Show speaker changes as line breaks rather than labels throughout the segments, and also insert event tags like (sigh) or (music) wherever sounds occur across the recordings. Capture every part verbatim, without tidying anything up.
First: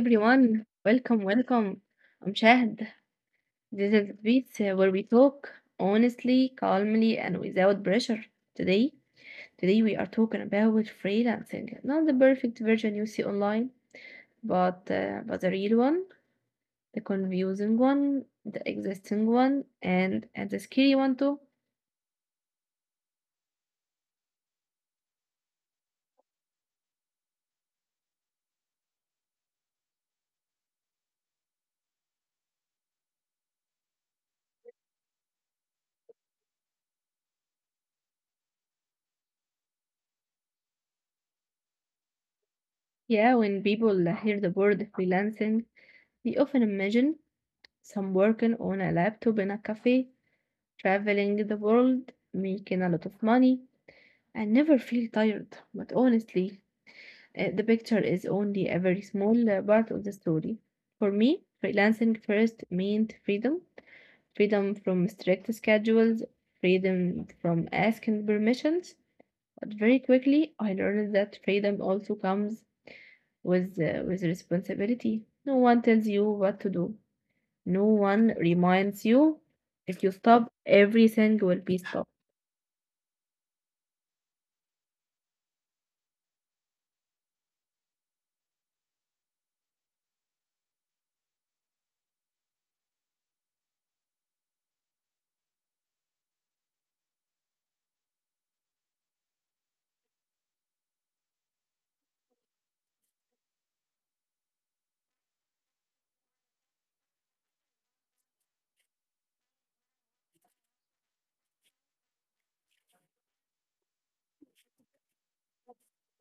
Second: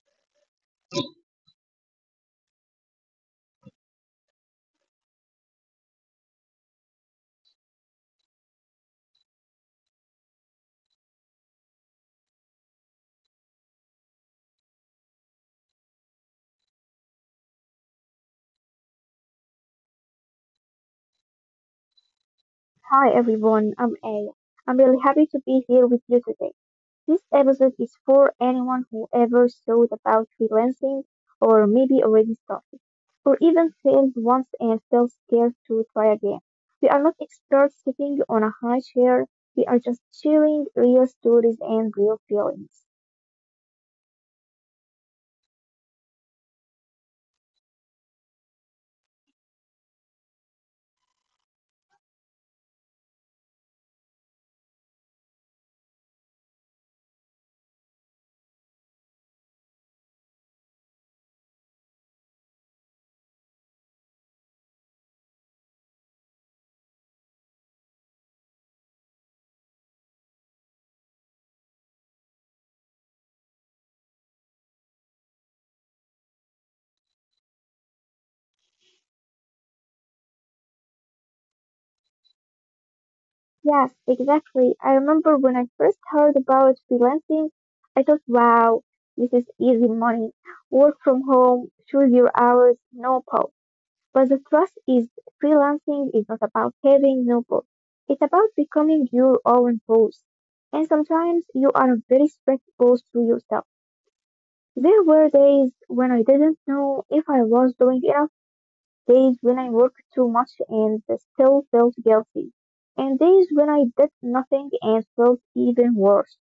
everyone, welcome, welcome. I'm Shahd. This is Beats uh, where we talk honestly, calmly, and without pressure. Today, today we are talking about freelancing, not the perfect version you see online, but uh, but the real one, the confusing one, the existing one, and and the scary one too.
Hi everyone, I'm Aya. i I'm really happy to be here with you today. This episode is for anyone who ever thought about freelancing or maybe already started, or even failed once and felt scared to try again. We are not experts sitting on a high chair, we are just sharing real stories and real feelings.
Yeah, when people hear the word freelancing, they often imagine some working on a laptop in a cafe, traveling the world, making a lot of money. I never feel tired, but honestly, uh, the picture is only a very small uh, part of the story. For me, freelancing first meant freedom, freedom from strict schedules, freedom from asking permissions. But very quickly, I learned that freedom also comes with, uh, with responsibility. No one tells you what to do, no one reminds you. If you stop, everything will be stopped.
Yes, exactly. I remember when I first heard about freelancing, I thought, wow, this is easy money. Work from home, choose your hours, no pause. But the thrust is freelancing is not about having no boss. It's about becoming your own boss. And sometimes you are a very strict boss to yourself. There were days when I didn't know if I was doing enough, days when I worked too much and still felt guilty, and days when I did nothing and felt even worse.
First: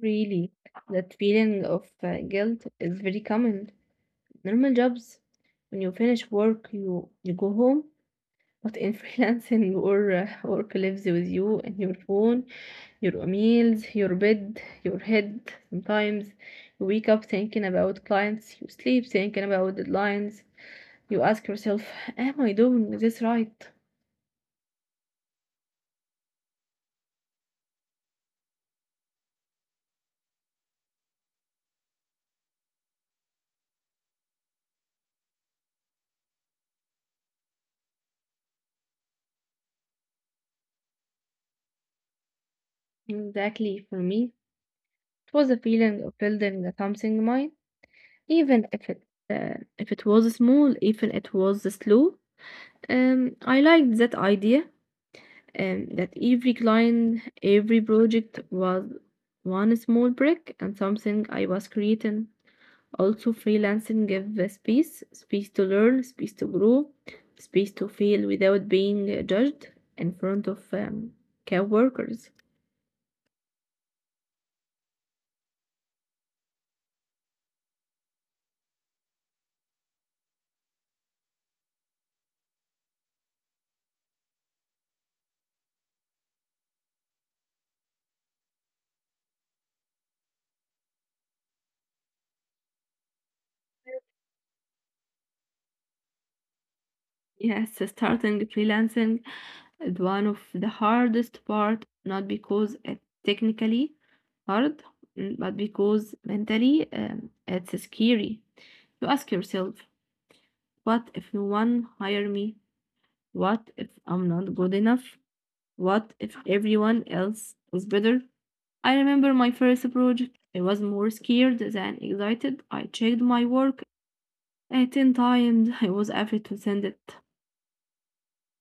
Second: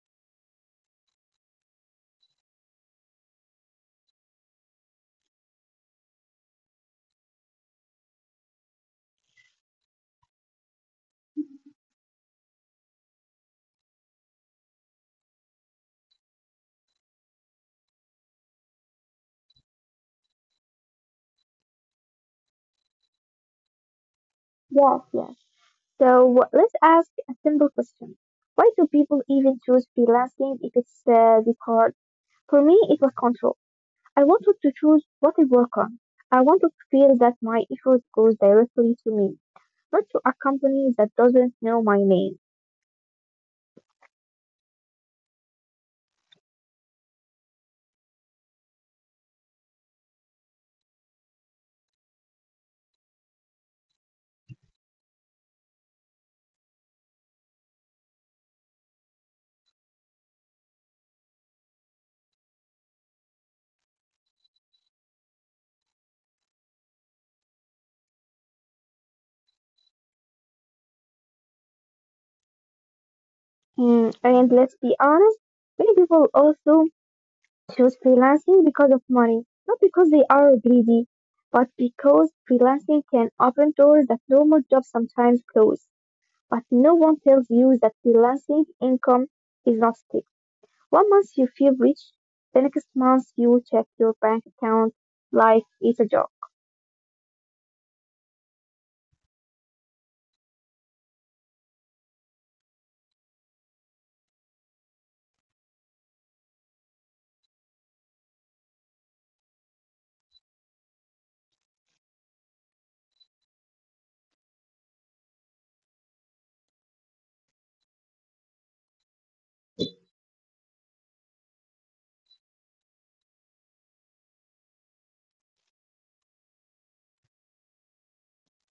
Really, that feeling of uh, guilt is very common. Normal jobs, when you finish work, you you go home. But in (laughs) freelancing, your uh, work lives with you and your phone, your meals, your bed, your head. Sometimes you wake up thinking about clients, you sleep thinking about deadlines. You ask yourself, am I doing this right?
Yes, yes. So let's ask a simple question. Why do people even choose freelancing if it's uh, the card? For me, it was control. I wanted to choose what I work on. I wanted to feel that my effort goes directly to me, not to a company that doesn't know my name.
Exactly. For me, it was a feeling of building something mine, even if it uh, if it was small, even it was slow. Um, I liked that idea, and that every client, every project was one small brick and something I was creating. Also, freelancing gave the space, space to learn, space to grow, space to fail without being judged in front of um, coworkers.
Mm, and let's be honest, many people also choose freelancing because of money, not because they are greedy, but because freelancing can open doors that normal jobs sometimes close. But no one tells you that freelancing income is not fixed. One month you feel rich, the next month you check your bank account like it's a job.
Yes, starting freelancing is one of the hardest part, not because it's technically hard, mm, but because mentally um, it's scary. You ask yourself, what if no one hire me? What if I'm not good enough? What if everyone else is better? I remember my first project. I was more scared than excited. I checked my work uh, ten times. (laughs) I was afraid to send it.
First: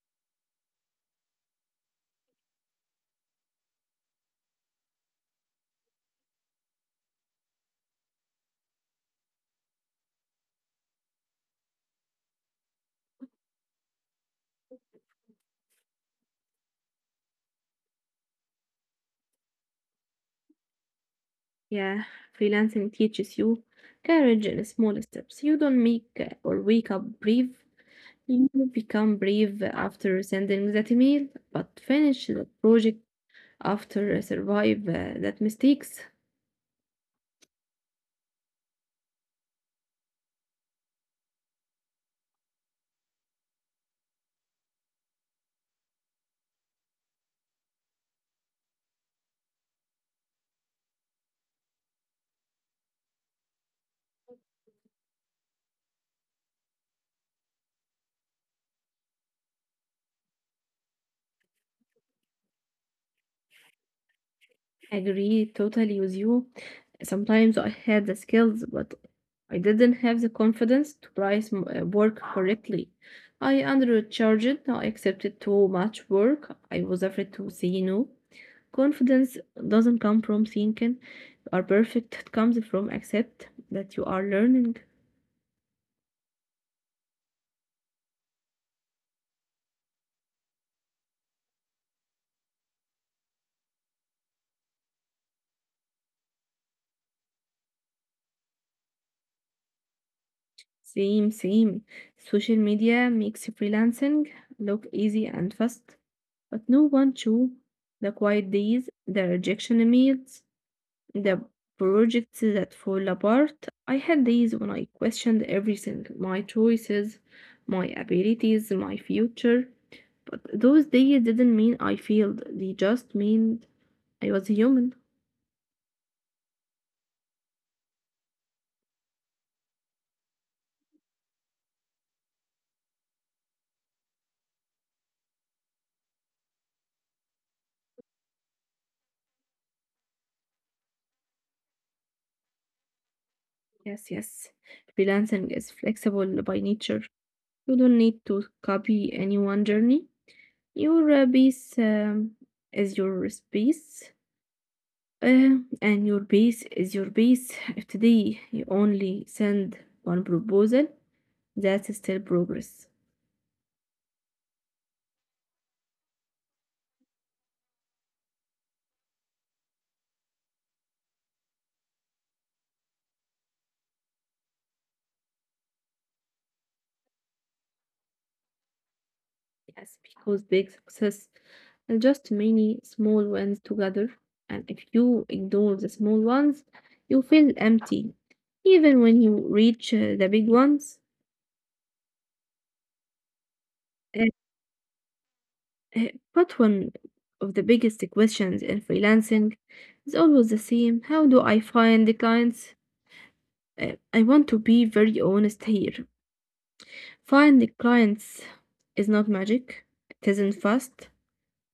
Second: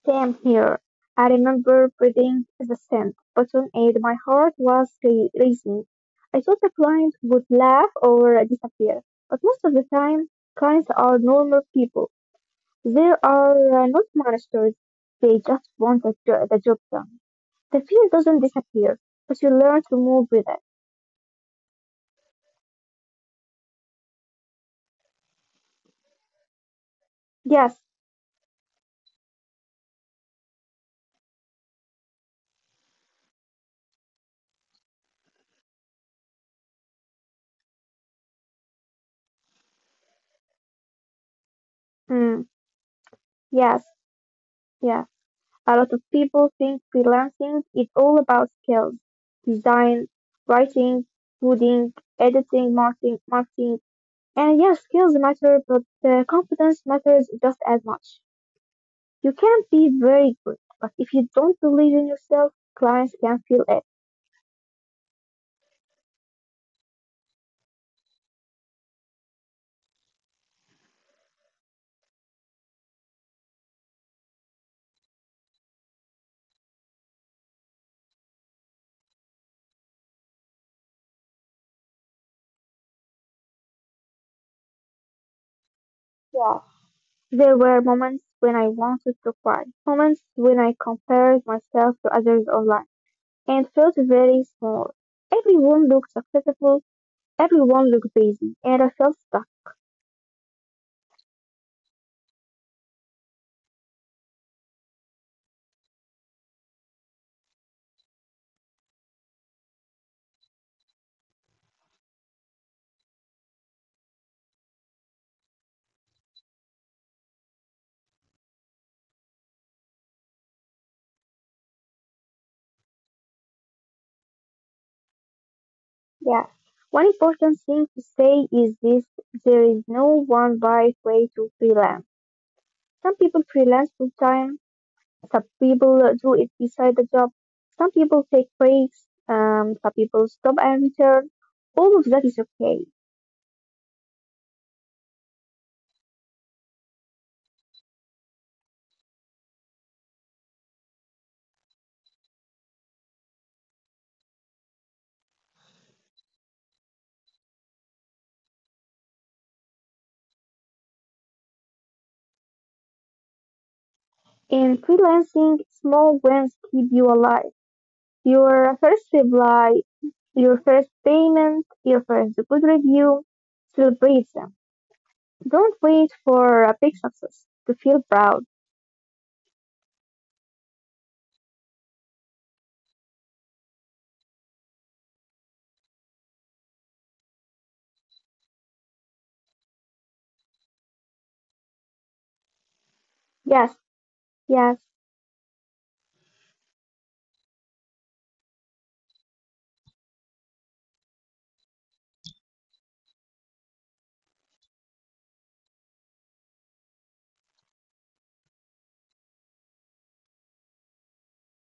Came here. I remember breathing the scent button and my heart was ra- racing. I thought the client would laugh or disappear, but most of the time, clients are normal people. They are uh, not monsters. They just want the, jo- the job done. The fear doesn't disappear, but you learn to move with it.
Yeah, freelancing teaches you courage in small steps. You don't make uh, or wake up brave.
Yes,
You become brave after sending that email, but finish the project after survive uh, that mistakes.
mm, yes, yes. A lot of people think freelancing is all about skills: design, writing, coding, editing, marketing, marketing. And yes, skills matter, but uh, confidence matters just as much. You can be very good, but if you don't believe in yourself, clients can feel it.
Agree totally with you. Sometimes I had the skills, but I didn't have the confidence to price m- uh, work correctly. I undercharged, I accepted too much work. I was afraid to say no. Confidence doesn't come from thinking you are perfect, it comes from accept that you are learning.
Yeah. There were moments when I wanted to cry, moments when I compared myself to others online and felt very small. Everyone looked successful, everyone looked busy, and I felt stuck.
Same, same. Social media makes freelancing look easy and fast, but no one chew the quiet days, the rejection emails, the projects that fall apart. I had days when I questioned everything, my choices, my abilities, my future. But those days didn't mean I failed. They just meant I was human.
Yeah. One important thing to say is this: there is no one right way to freelance. Some people freelance full time, some people uh, do it beside the job, some people take breaks, um, some people stop and return. All of that is okay.
Yes, yes. Freelancing is flexible by nature. You don't need to copy anyone's journey. Your uh, base um, is your space, uh, and your base is your base. If today you only send one proposal, that's still progress.
In freelancing, small wins keep you alive. Your first reply, your first payment, your first good review, celebrate them. Don't wait for a big success to feel proud.
Yes, because big success are just many small ones together. And if you ignore the small ones, you feel empty. Even when you reach uh, the big ones.
Yes,
Uh,
yes.
uh, but one of the biggest questions in freelancing is always the same. How do I find the clients? Uh, I want to be very honest here. Find the clients is not magic. It isn't fast.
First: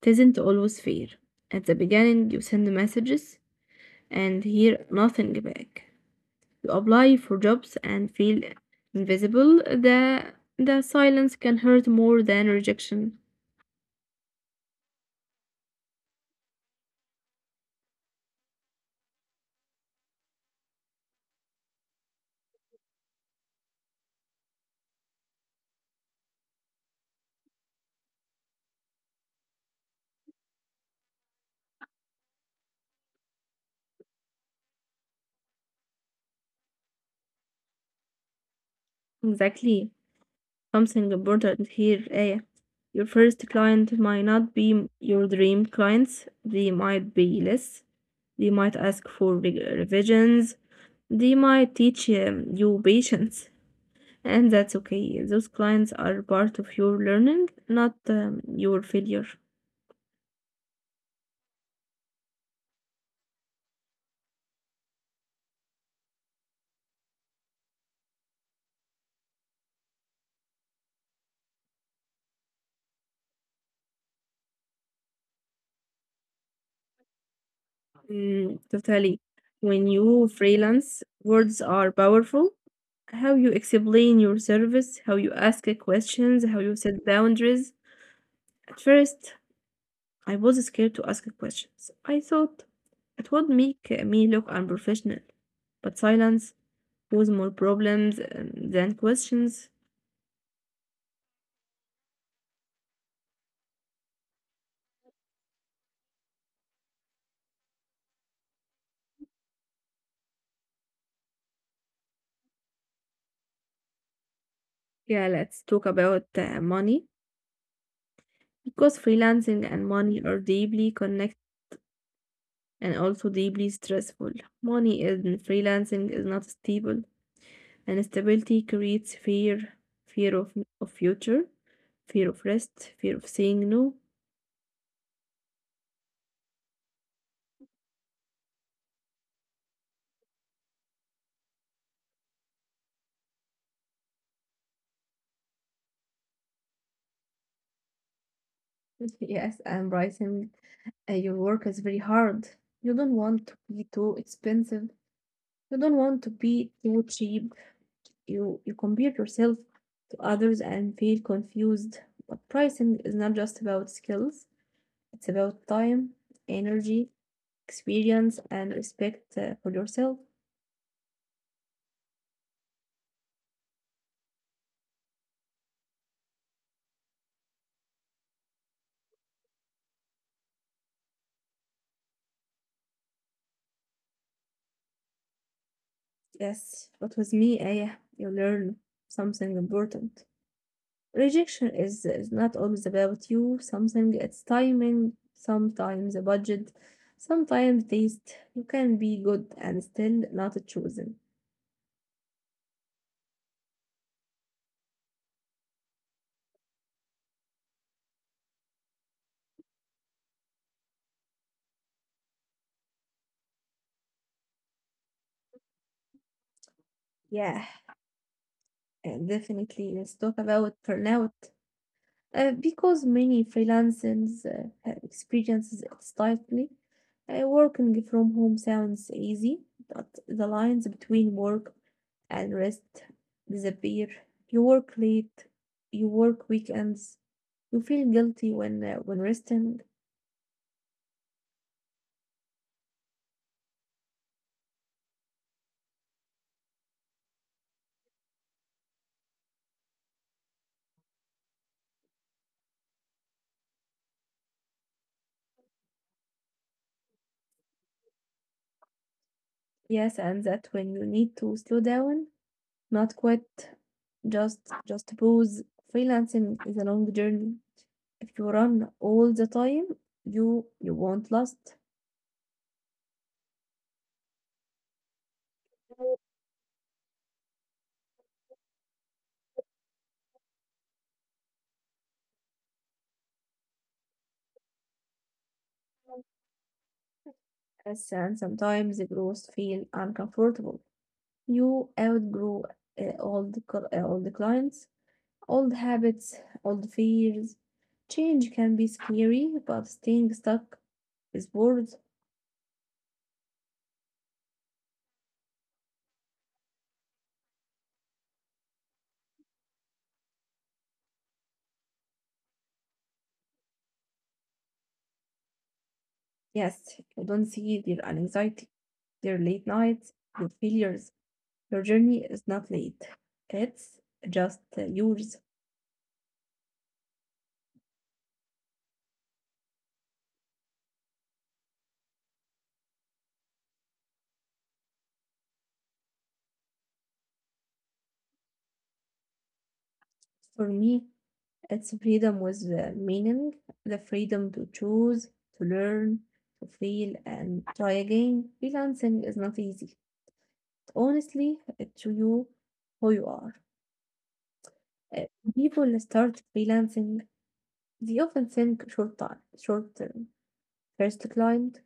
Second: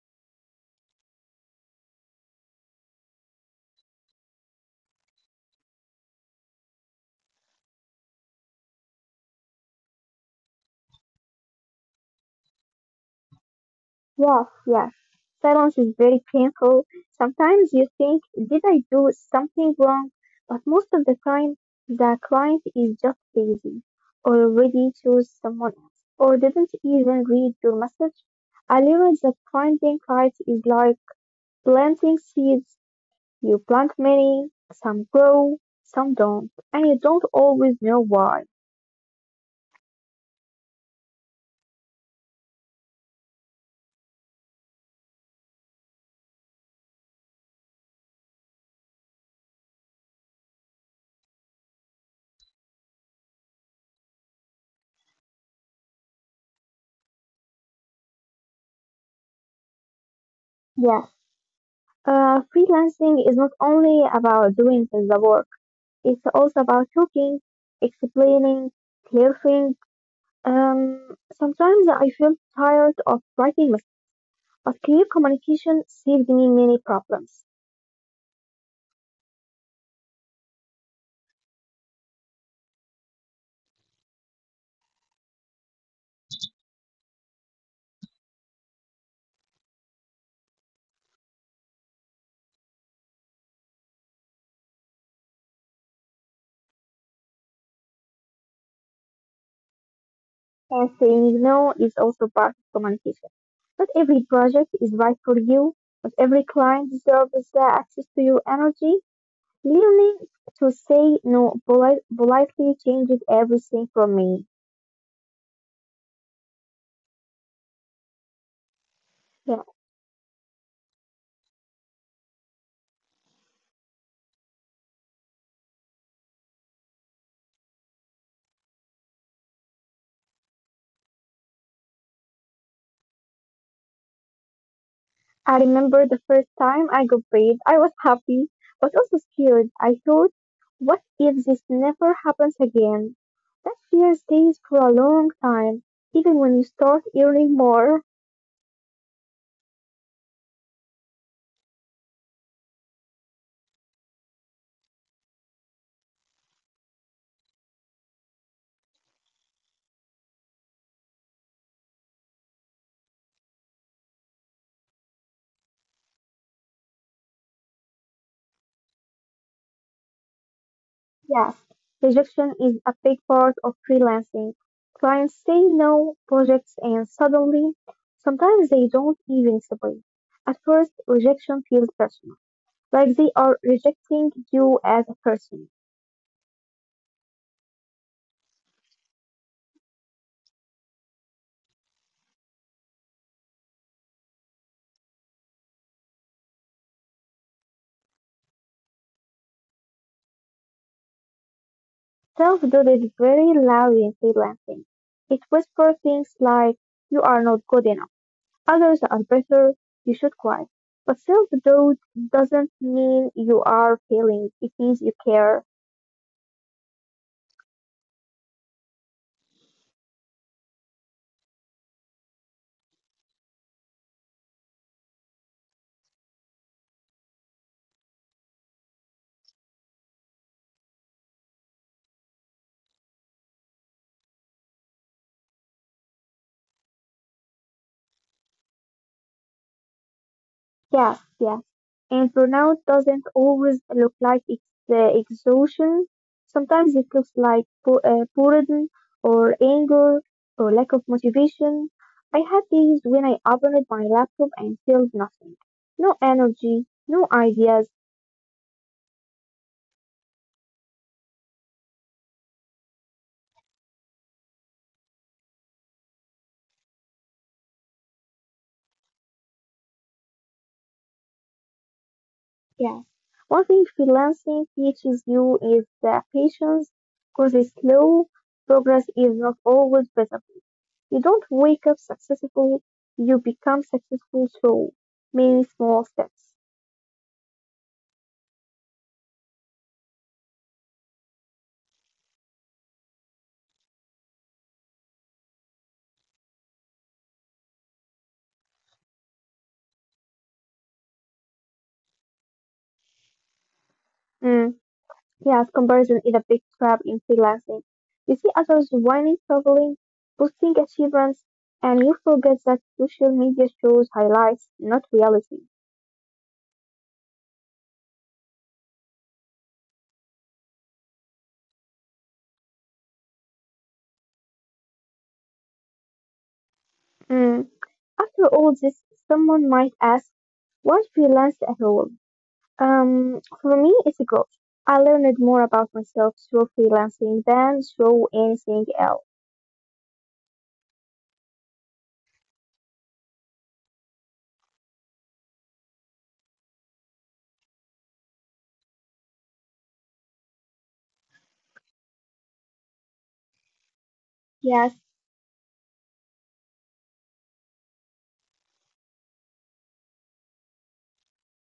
It not always fair. At the beginning, you send messages and hear nothing back. You apply for jobs and feel invisible. The, the silence can hurt more than rejection.
Yes, yes. Silence is very painful. Sometimes you think, did I do something wrong? But most of the time, the client is just busy, or already chose someone else, or didn't even read your message. I realize that planting clients is like planting seeds. You plant many, some grow, some don't, and you don't always know why.
Exactly. Something important here, Aya. Your first client might not be your dream clients. They might be less. They might ask for re- revisions. They might teach um, you patience. And that's okay. Those clients are part of your learning, not um, your failure.
Yes, uh, freelancing is not only about doing the work. It's also about talking, explaining, clarifying. Um, Sometimes I feel tired of writing lists, but clear communication saved me many problems.
Mm, totally. When you freelance, words are powerful. How you explain your service, how you ask questions, how you set boundaries. At first, I was scared to ask questions. I thought it would make me look unprofessional. But silence caused more problems um, than questions.
And saying no is also part of communication. Not every project is right for you, but every client deserves the access to your energy. Learning to say no polite, politely changes everything for me.
Yeah, let's talk about uh, money, because freelancing
Yeah.
and money are deeply connected and also deeply stressful. Money in freelancing is not stable, and stability creates fear, fear of, of future, fear of rest, fear of saying no.
I remember the first time I got paid, I was happy, but also scared. I thought, what if this never happens again? That fear stays for a long time, even when you start earning more.
(laughs) Yes, and pricing uh, your work is very hard. You don't want to be too expensive. You don't want to be too cheap. You you compare yourself to others and feel confused. But pricing is not just about skills, it's about time, energy, experience, and respect uh, for yourself.
Yes, rejection is a big part of freelancing. Clients say no, projects, and suddenly, sometimes they don't even submit. At first, rejection feels personal, like they are rejecting you as a person.
Yes, but with me, Aya, you learn something important. Rejection is, is not always about you, something it's timing, sometimes a budget, sometimes taste. You can be good and still not chosen.
Self doubted very loudly in freelancing. It whispers things like, you are not good enough, others are better, you should quit. But self doubt doesn't mean you are failing, it means you care.
Yeah, Uh, Definitely, let's talk about burnout. Uh, because many freelancers uh, have experiences it stifling. Uh, working from home sounds easy, but the lines between work and rest disappear. You work late, you work weekends, you feel guilty when uh, when resting.
Yeah, yeah. And burnout doesn't always look like it's uh, exhaustion. Sometimes it looks like bo- uh, boredom or anger or lack of motivation. I had days when I opened my laptop and felt nothing. No energy, no ideas.
Yes, and that when you need to slow down, not quit, just just pause. Freelancing is a long journey. If you run all the time, you you won't last.
Yeah. One thing freelancing teaches you is that patience, because it's slow, progress is not always visible. You don't wake up successful, you become successful through many small steps.
Yes, and sometimes the growth feel uncomfortable. You outgrow uh, old cl- uh, old clients, old habits, old fears. Change can be scary, but staying stuck is worth.
Mm. Yes, comparison is a big trap in freelancing. You see others winning, struggling, boosting achievements, and you forget that social media shows highlights, not reality.
Yes, you don't see their anxiety, their late nights, your failures. Your journey is not late. It's just uh, yours.
Mm. After all this, someone might ask, why freelance at all? Um, for me, it's a growth. I learned more about myself through freelancing than through anything else.
For me, it's freedom with uh, meaning, the freedom to choose, to learn, to feel, and try again. Freelancing is not easy. Honestly, it's you who you are.
Yes.
Uh, People start freelancing, they often think short time, short term. First client,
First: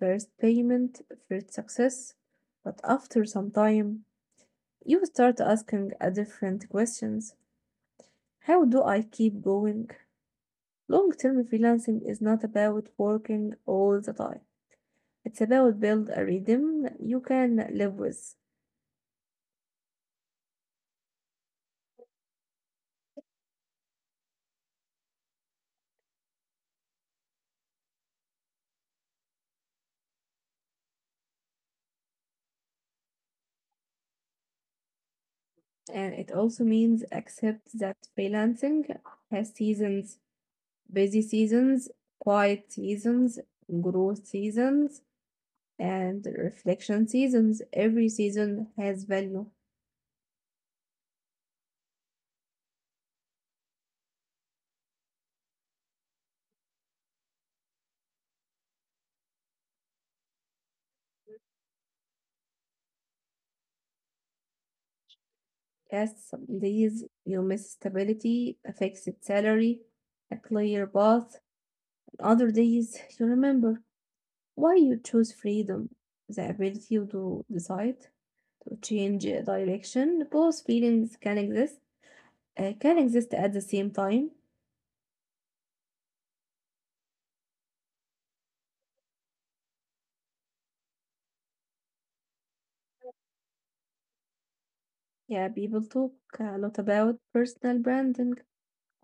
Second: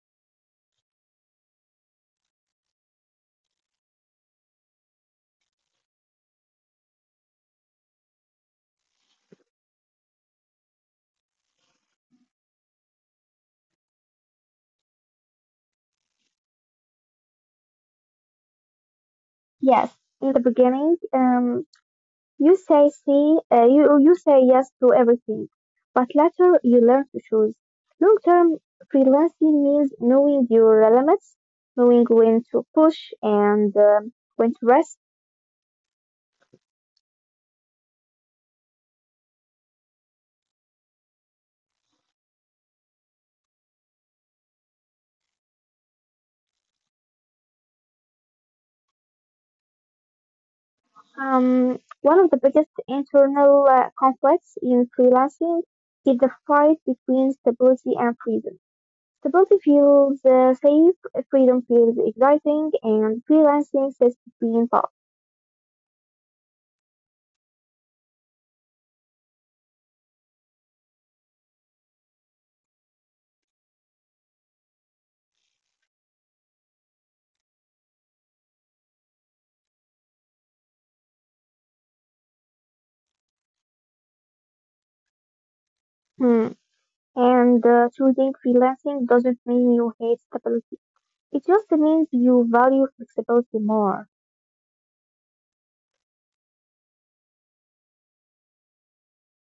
first payment, first success. But after some time, you start asking a different questions. How do I keep going? Long-term freelancing is not about working all the time. It's about build a rhythm you can live with.
Yes, in the beginning, um, you say see, uh, you you say yes to everything, but later you learn to choose. Long-term freelancing means knowing your limits, knowing when to push and um when to rest.
And it also means accept that freelancing has seasons, busy seasons, quiet seasons, growth seasons, and reflection seasons. Every season has value.
Um, one of the biggest internal uh, conflicts in freelancing is the fight between stability and freedom. Stability feels uh, safe, freedom feels exciting, and freelancing sits between both.
Yes, some days you miss stability, a fixed salary, a clear path. And other days you remember. Why you choose freedom, the ability to decide, to change direction. Both feelings can exist, uh, can exist at the same time.
Hmm. And uh, choosing freelancing doesn't mean you hate stability. It just means you value flexibility more.
Yeah, people talk a lot about personal branding.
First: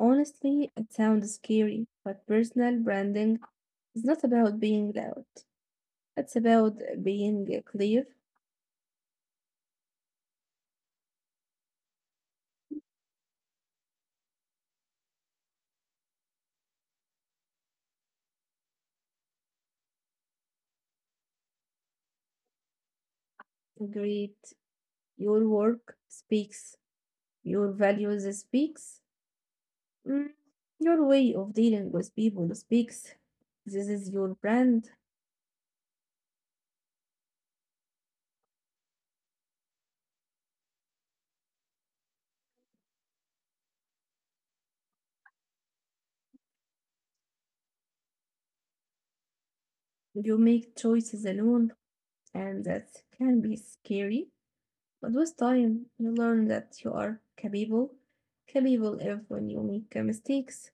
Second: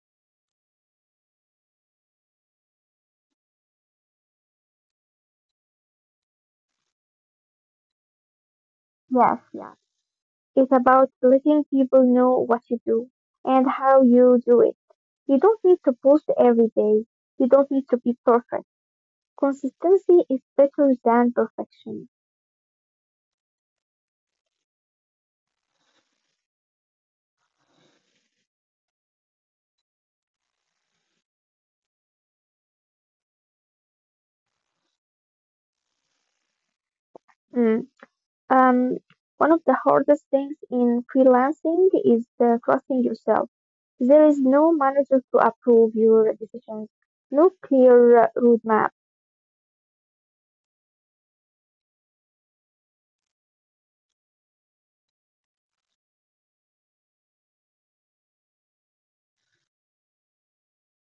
Honestly, it sounds scary, but personal branding is not about being loud. It's about being clear,
Yes, yes. It's about letting people know what you do and how you do it. You don't need to post every day. You don't need to be perfect. Consistency is better than perfection.
great. Your work speaks. Your values speaks. Mm, your way of dealing with people speaks. This is your brand.
Mm. Um, One of the hardest things in freelancing is the trusting yourself. There is no manager to approve your decisions, no clear uh, roadmap.
You make choices alone, and that can be scary. But with time, you learn that you are capable, capable if when you make uh, mistakes.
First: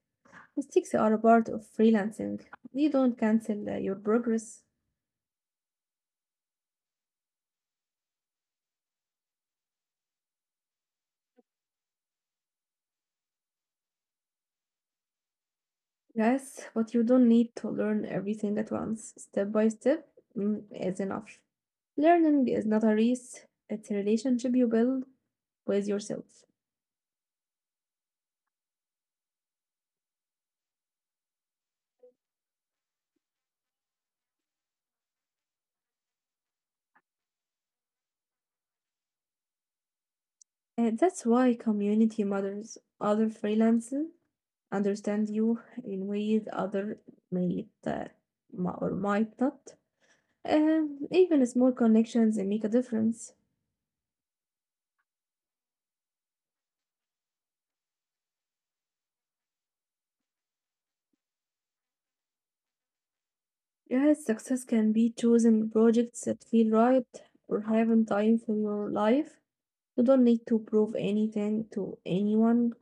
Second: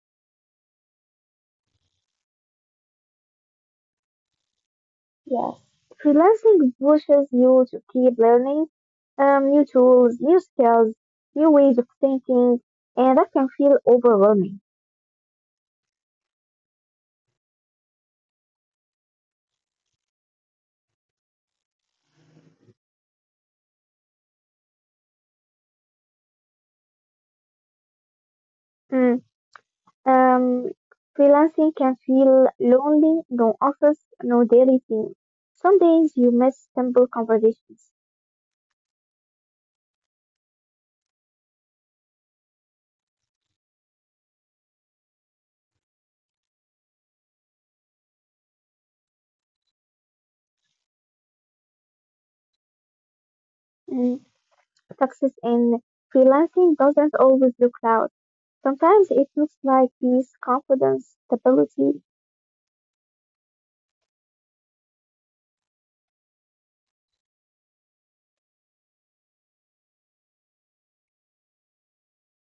Mistakes are a part of freelancing. They don't cancel uh, your progress.
Yes. Freelancing pushes you to keep learning um, new tools, new skills, new ways of thinking, and that can feel overwhelming.
Yes, but you don't need to learn everything at once. Step by step mm, is enough. Learning is not a race, it's a relationship you build with yourself.
Mm. Um, Freelancing can feel lonely, no office, no daily team. Some days you miss simple conversations.
Uh, that's why community matters. Other freelancers, understand you in ways other might uh, m- or might not. Um, even small connections make a difference.
Success in freelancing doesn't always look loud. Sometimes it looks like peace, confidence, stability.
Yes, success can be choosing projects that feel right or having time for your life. You don't need to prove anything to anyone,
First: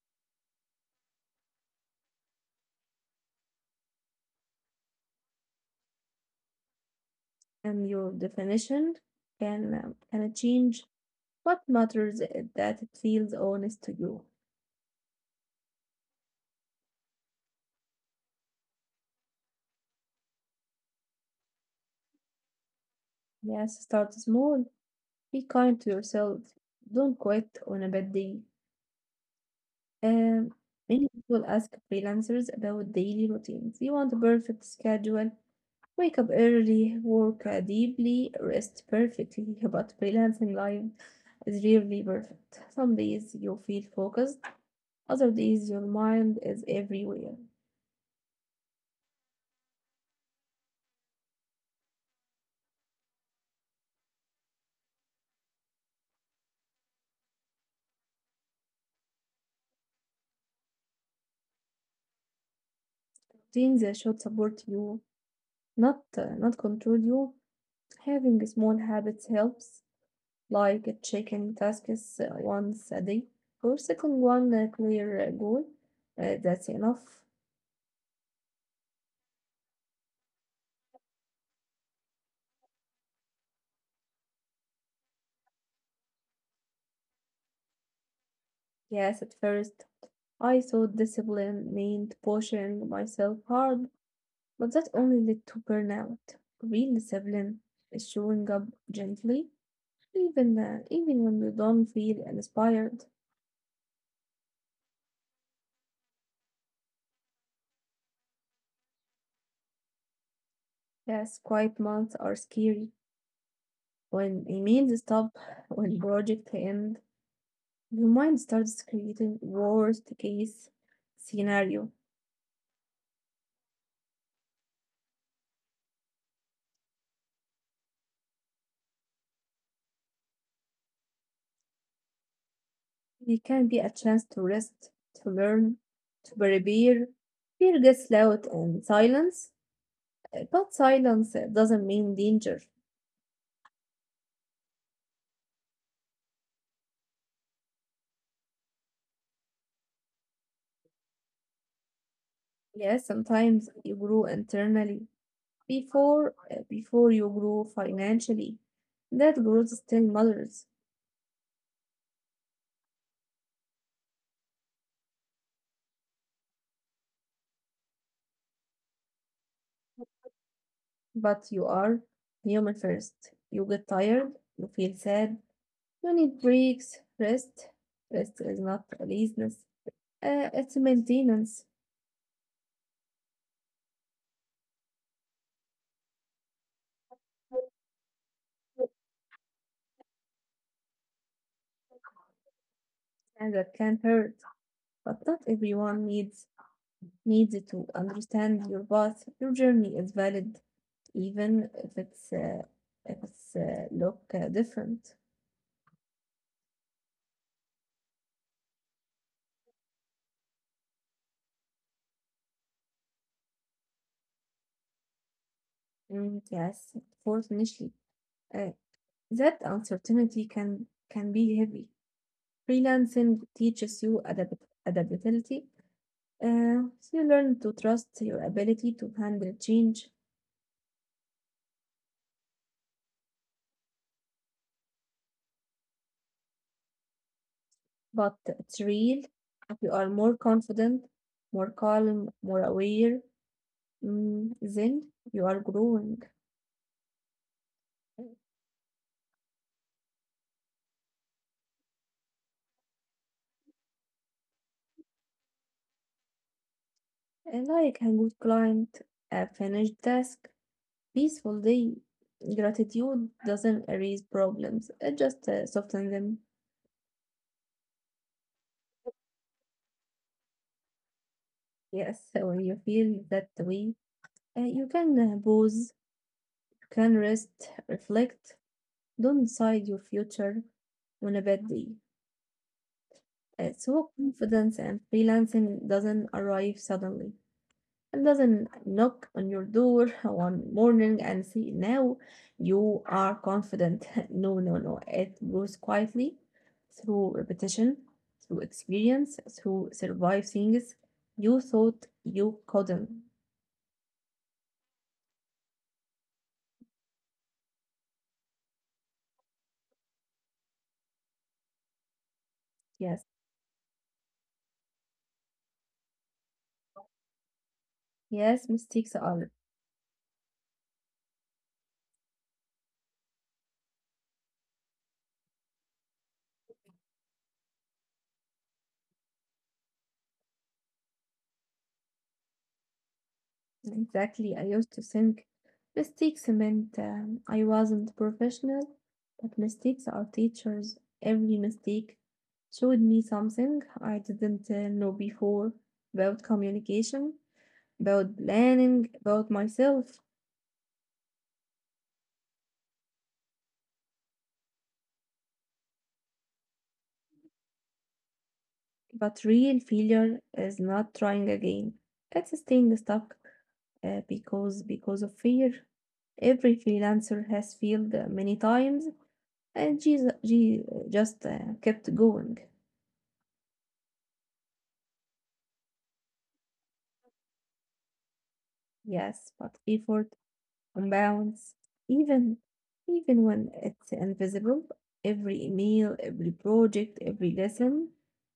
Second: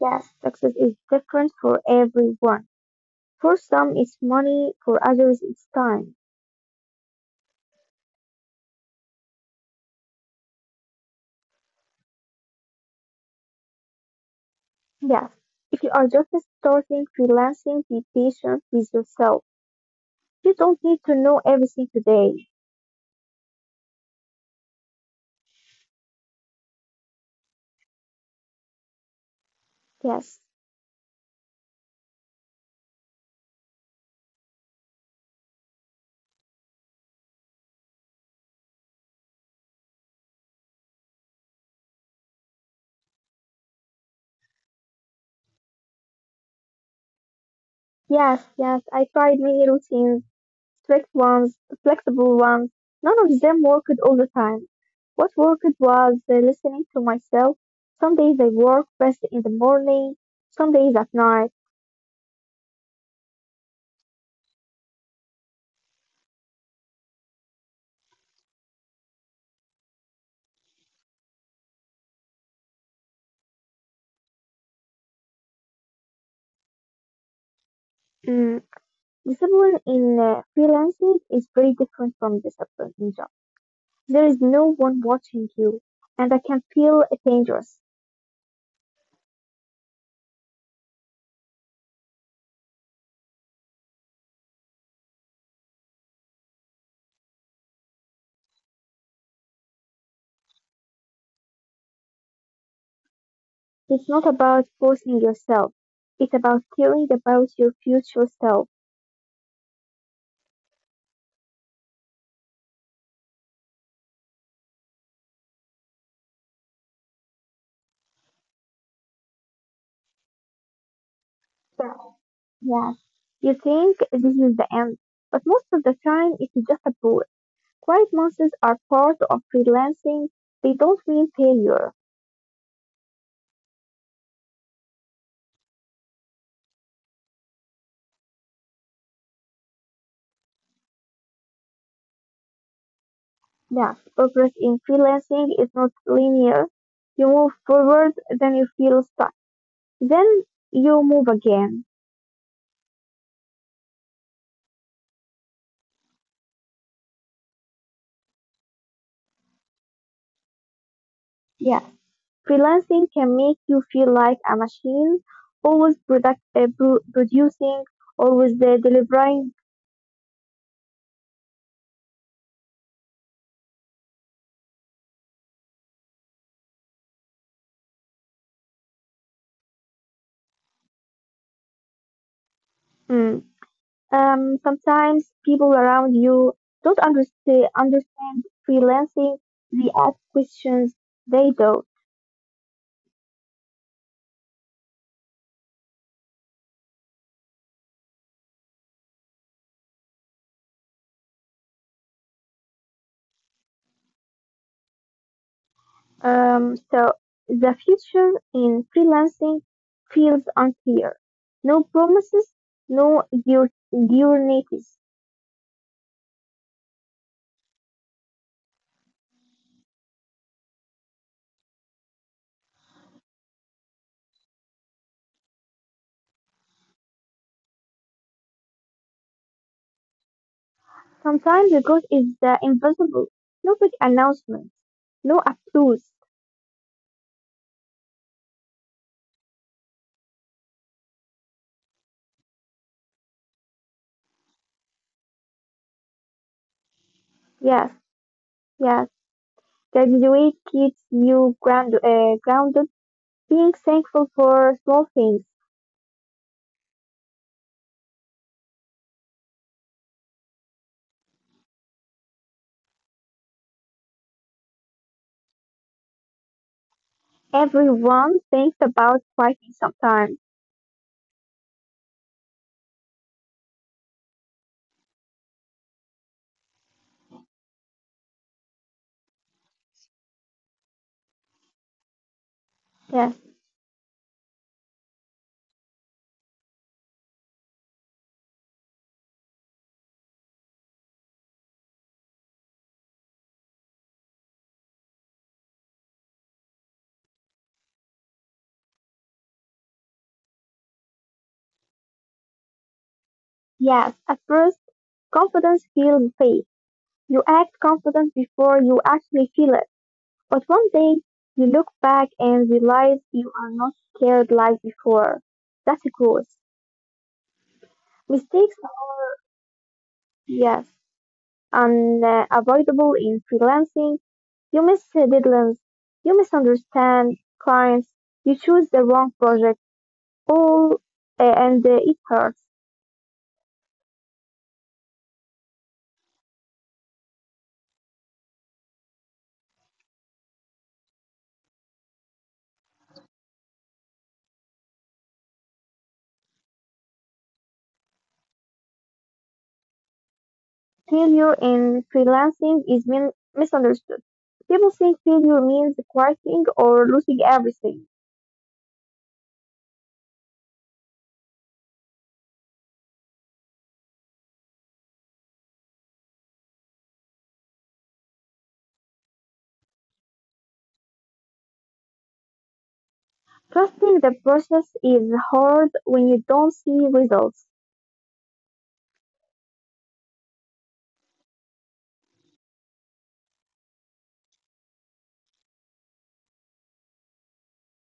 Yes, success is different for everyone. For some, it's money, for others, it's time.
and your definition can um, can change. What matters is that it feels honest to you.
Yes, if you are just starting freelancing, be patient with yourself. You don't need to know everything today.
Yes, start small. Be kind to yourself. Don't quit on a bad day. Um,
Yes,
Many people ask freelancers about daily routines. You want a perfect schedule, wake up early, work uh, deeply, rest perfectly. (laughs) But freelancing life is rarely perfect. Some days you feel focused, other days, your mind is everywhere.
yes, yes, I tried many routines. Strict ones, flexible ones. None of them worked all the time. What worked was uh, listening to myself. Some days I work best in the morning, some days at night.
Routines that should support you, not uh, not control you. Having small habits helps, like checking tasks uh, once a day or second one uh, clear uh, goal. Uh, that's enough.
Mm, discipline in uh, freelancing is very different from discipline in job. There is no one watching you, and I can feel dangerous.
Yes, at first I thought discipline meant pushing myself hard, but that only led to burnout. Real discipline is showing up gently, even uh, even when you don't feel inspired.
It's not about forcing yourself. It's about caring about your future self.
Yes, quiet months are scary. When emails stop, when project end, your mind starts creating worst case scenario.
Yes, you think this is the end, but most of the time it's just a bullet. Quiet monsters are part of freelancing. They don't mean failure.
It can be a chance to rest, to learn, to prepare. Fear gets loud and silence. But silence uh, doesn't mean danger.
Yes, progress in freelancing is not linear. You move forward, then you feel stuck. Then you move again.
Yes, sometimes you grow internally before uh, before you grow financially. That growth still matters,
Yes, freelancing can make you feel like a machine, always product, uh, pro- producing, always uh, delivering.
but you are human first. You get tired, you feel sad, you need breaks, rest. Rest is not laziness. Uh, it's maintenance,
Mm. Um, sometimes people around you don't understand understand freelancing. They ask questions they don't.
and that can hurt. But not everyone needs needs to understand your path. Your journey is valid, even if it's uh, if it's uh, look uh, different.
Um, so the future in freelancing feels unclear. No promises, no dur- guarantees.
Mm, yes, fortunately, uh, that uncertainty can can be heavy. Freelancing teaches you adapt- adaptability. Uh, so you learn to trust your ability to handle change,
Sometimes the goal is the invisible. No big announcements, no applause.
but it's real. You are more confident, more calm, more aware. Mm, then you are growing.
Yes, yes. Graduate keeps you ground, uh, grounded. Being thankful for small things.
And like a good client, a finished task, peaceful day. Gratitude doesn't erase problems, it just uh, softens them.
Everyone thinks about fighting sometimes.
Yes, so when you feel that way, uh, you can uh, pause, you can rest, reflect, don't decide your future on a bad day. Uh,
Yes,
so confidence and freelancing doesn't arrive suddenly, and doesn't knock on your door (laughs) one morning and say, "Now you are confident." (laughs) No, no, no. It grows quietly through repetition, through experience, through survive things you thought you couldn't.
yes. At first, confidence feels fake. You act confident before you actually feel it. But one day, you look back and
Yes,
realize you are not scared like before. That's growth.
yes, mistakes
Mistakes
are
are, yes, unavoidable in freelancing. You miss deadlines. You misunderstand clients. You choose the wrong project. All, uh, and uh, It hurts.
exactly. I used to think mistakes meant um, I wasn't professional, but mistakes are teachers. Every mistake showed me something I didn't uh, know before, about communication, about planning, about myself.
Failure in freelancing is min- misunderstood. People think failure means quitting or losing everything.
But real failure is not trying again. It's staying stuck uh, because because of fear. Every freelancer has failed uh, many times, and she, she just uh, kept going.
Trusting the process is hard when you don't see results.
Yes, but effort compounds even even when it's invisible. Every email, every project, every lesson,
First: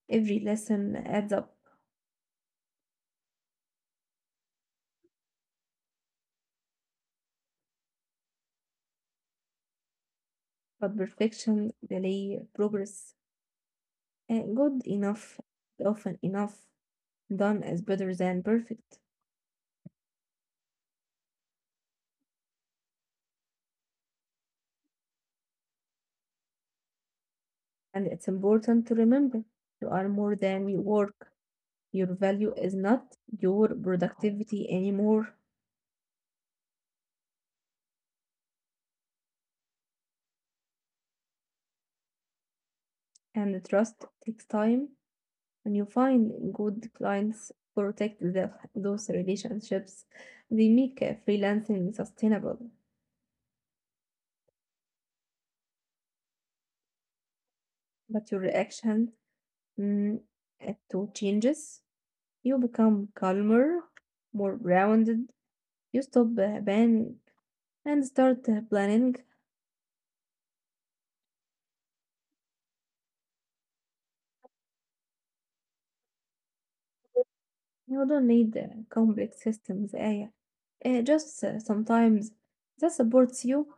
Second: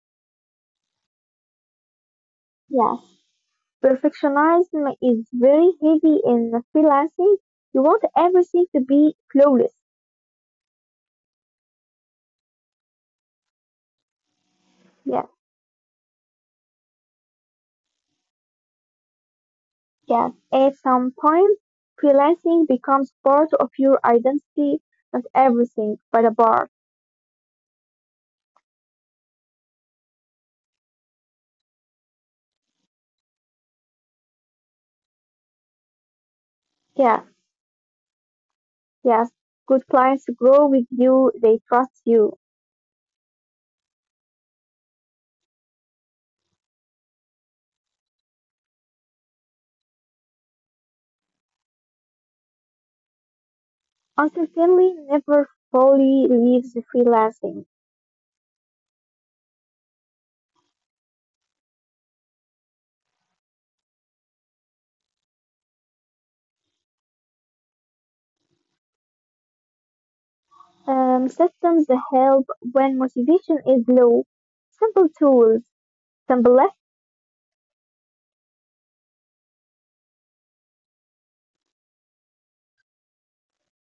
every lesson adds up.
Yes. Perfectionism is very heavy in freelancing. You want everything to be flawless.
But perfection, delay, progress, and good
Yes.
enough, often enough, done is better than perfect.
Yes. At some point, freelancing becomes part of your identity, not everything, but a part.
And it's important to remember you are more than your work. Your value is not your productivity anymore.
Yes. Yes. Good clients grow with you, they trust you.
And trust takes time. When you find good clients, protect the, those relationships. They make uh, freelancing sustainable.
Also, never fully leaves the freelancing.
But your reaction, mm, uh, to changes, you become calmer, more grounded. You stop uh, banning and start uh, planning.
Um, systems that help when motivation is low. Simple tools, simple less,
You don't need uh, complex systems, Aya. Uh, just uh, Sometimes that supports you.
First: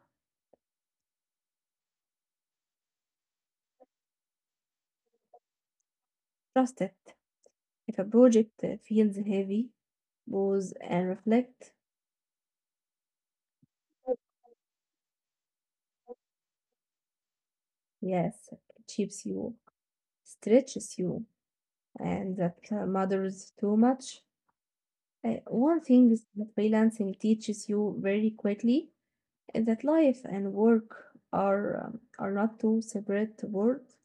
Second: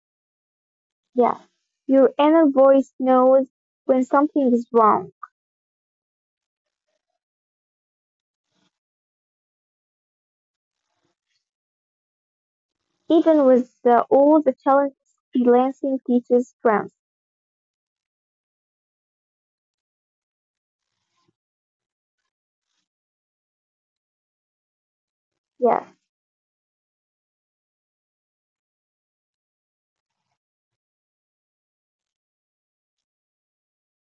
yeah. Your inner voice knows when something is wrong.
Trust it. If a project uh, feels heavy, pause and reflect.
Even with uh, all the challenges freelancing teaches strength.
Yes, it shapes you, stretches you, and that uh, matters too much. Uh,
Yes,
one thing is that freelancing teaches you very quickly is that life and work are um, are not two separate worlds.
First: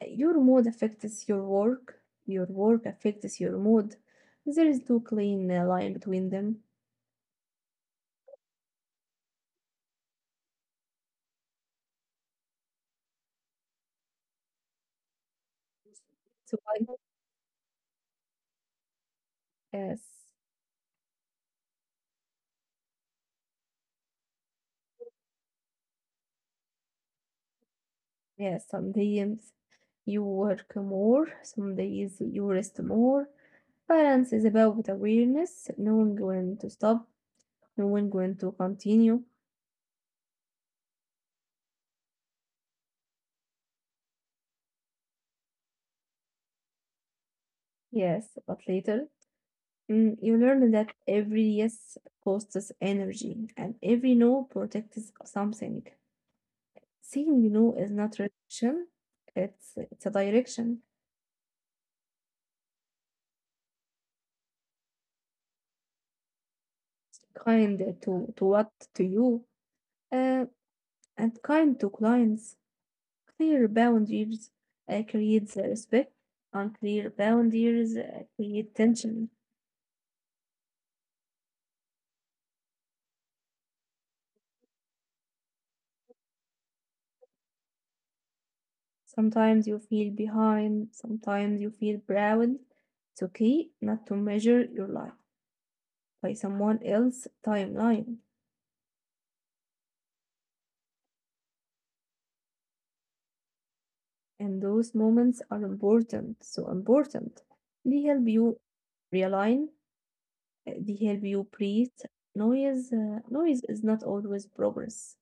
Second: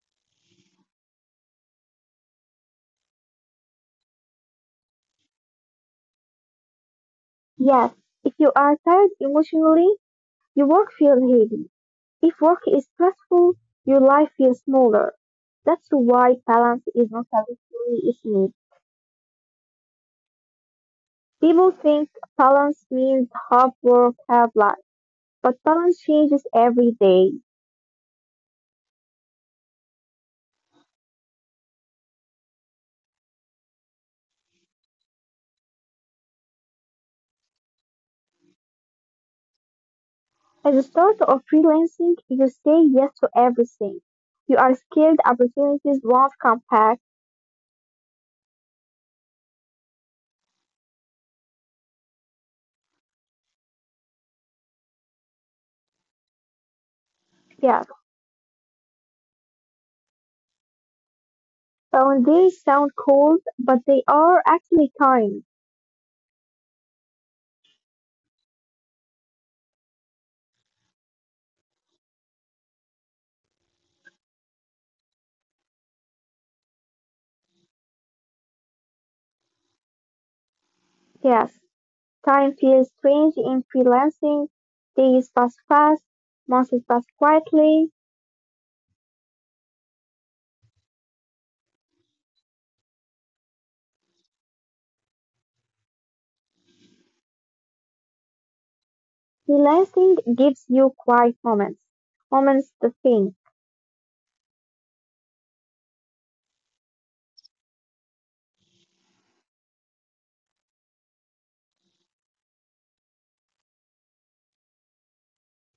Uh, Your mood affects your work, your work affects your mood. There is no clean uh, line between them.
yes. If you are tired emotionally, your work feels heavy. If work is stressful, your life feels smaller. That's why
So I,
balance is not a luxury, it's needed.
yes,
People think balance means hard work, hard life, but balance changes every day.
yes, some days you work more, some days you rest more. Balance is about awareness, knowing when to stop, knowing when to continue.
As a starter of freelancing, you say yes to everything. You are scared opportunities won't come back.
Yes, but later, mm, you learn that every yes costs energy and every no protects something. Saying no is
Yes,
not rejection, it's, it's a direction.
boundaries sound cold, but they are actually time.
Kind to, to what? To you, uh, and kind to clients. Clear boundaries uh, creates uh, respect. Unclear boundaries uh, create tension.
Yes, time feels strange in freelancing. Days pass fast, months pass quietly.
Sometimes you feel behind, sometimes you feel proud. It's okay not to measure your life by someone else's timeline.
Freelancing gives you quiet moments, moments to think.
And those moments are important, so important. They help you realign, uh, they help you breathe. Noise, uh, noise is not always progress.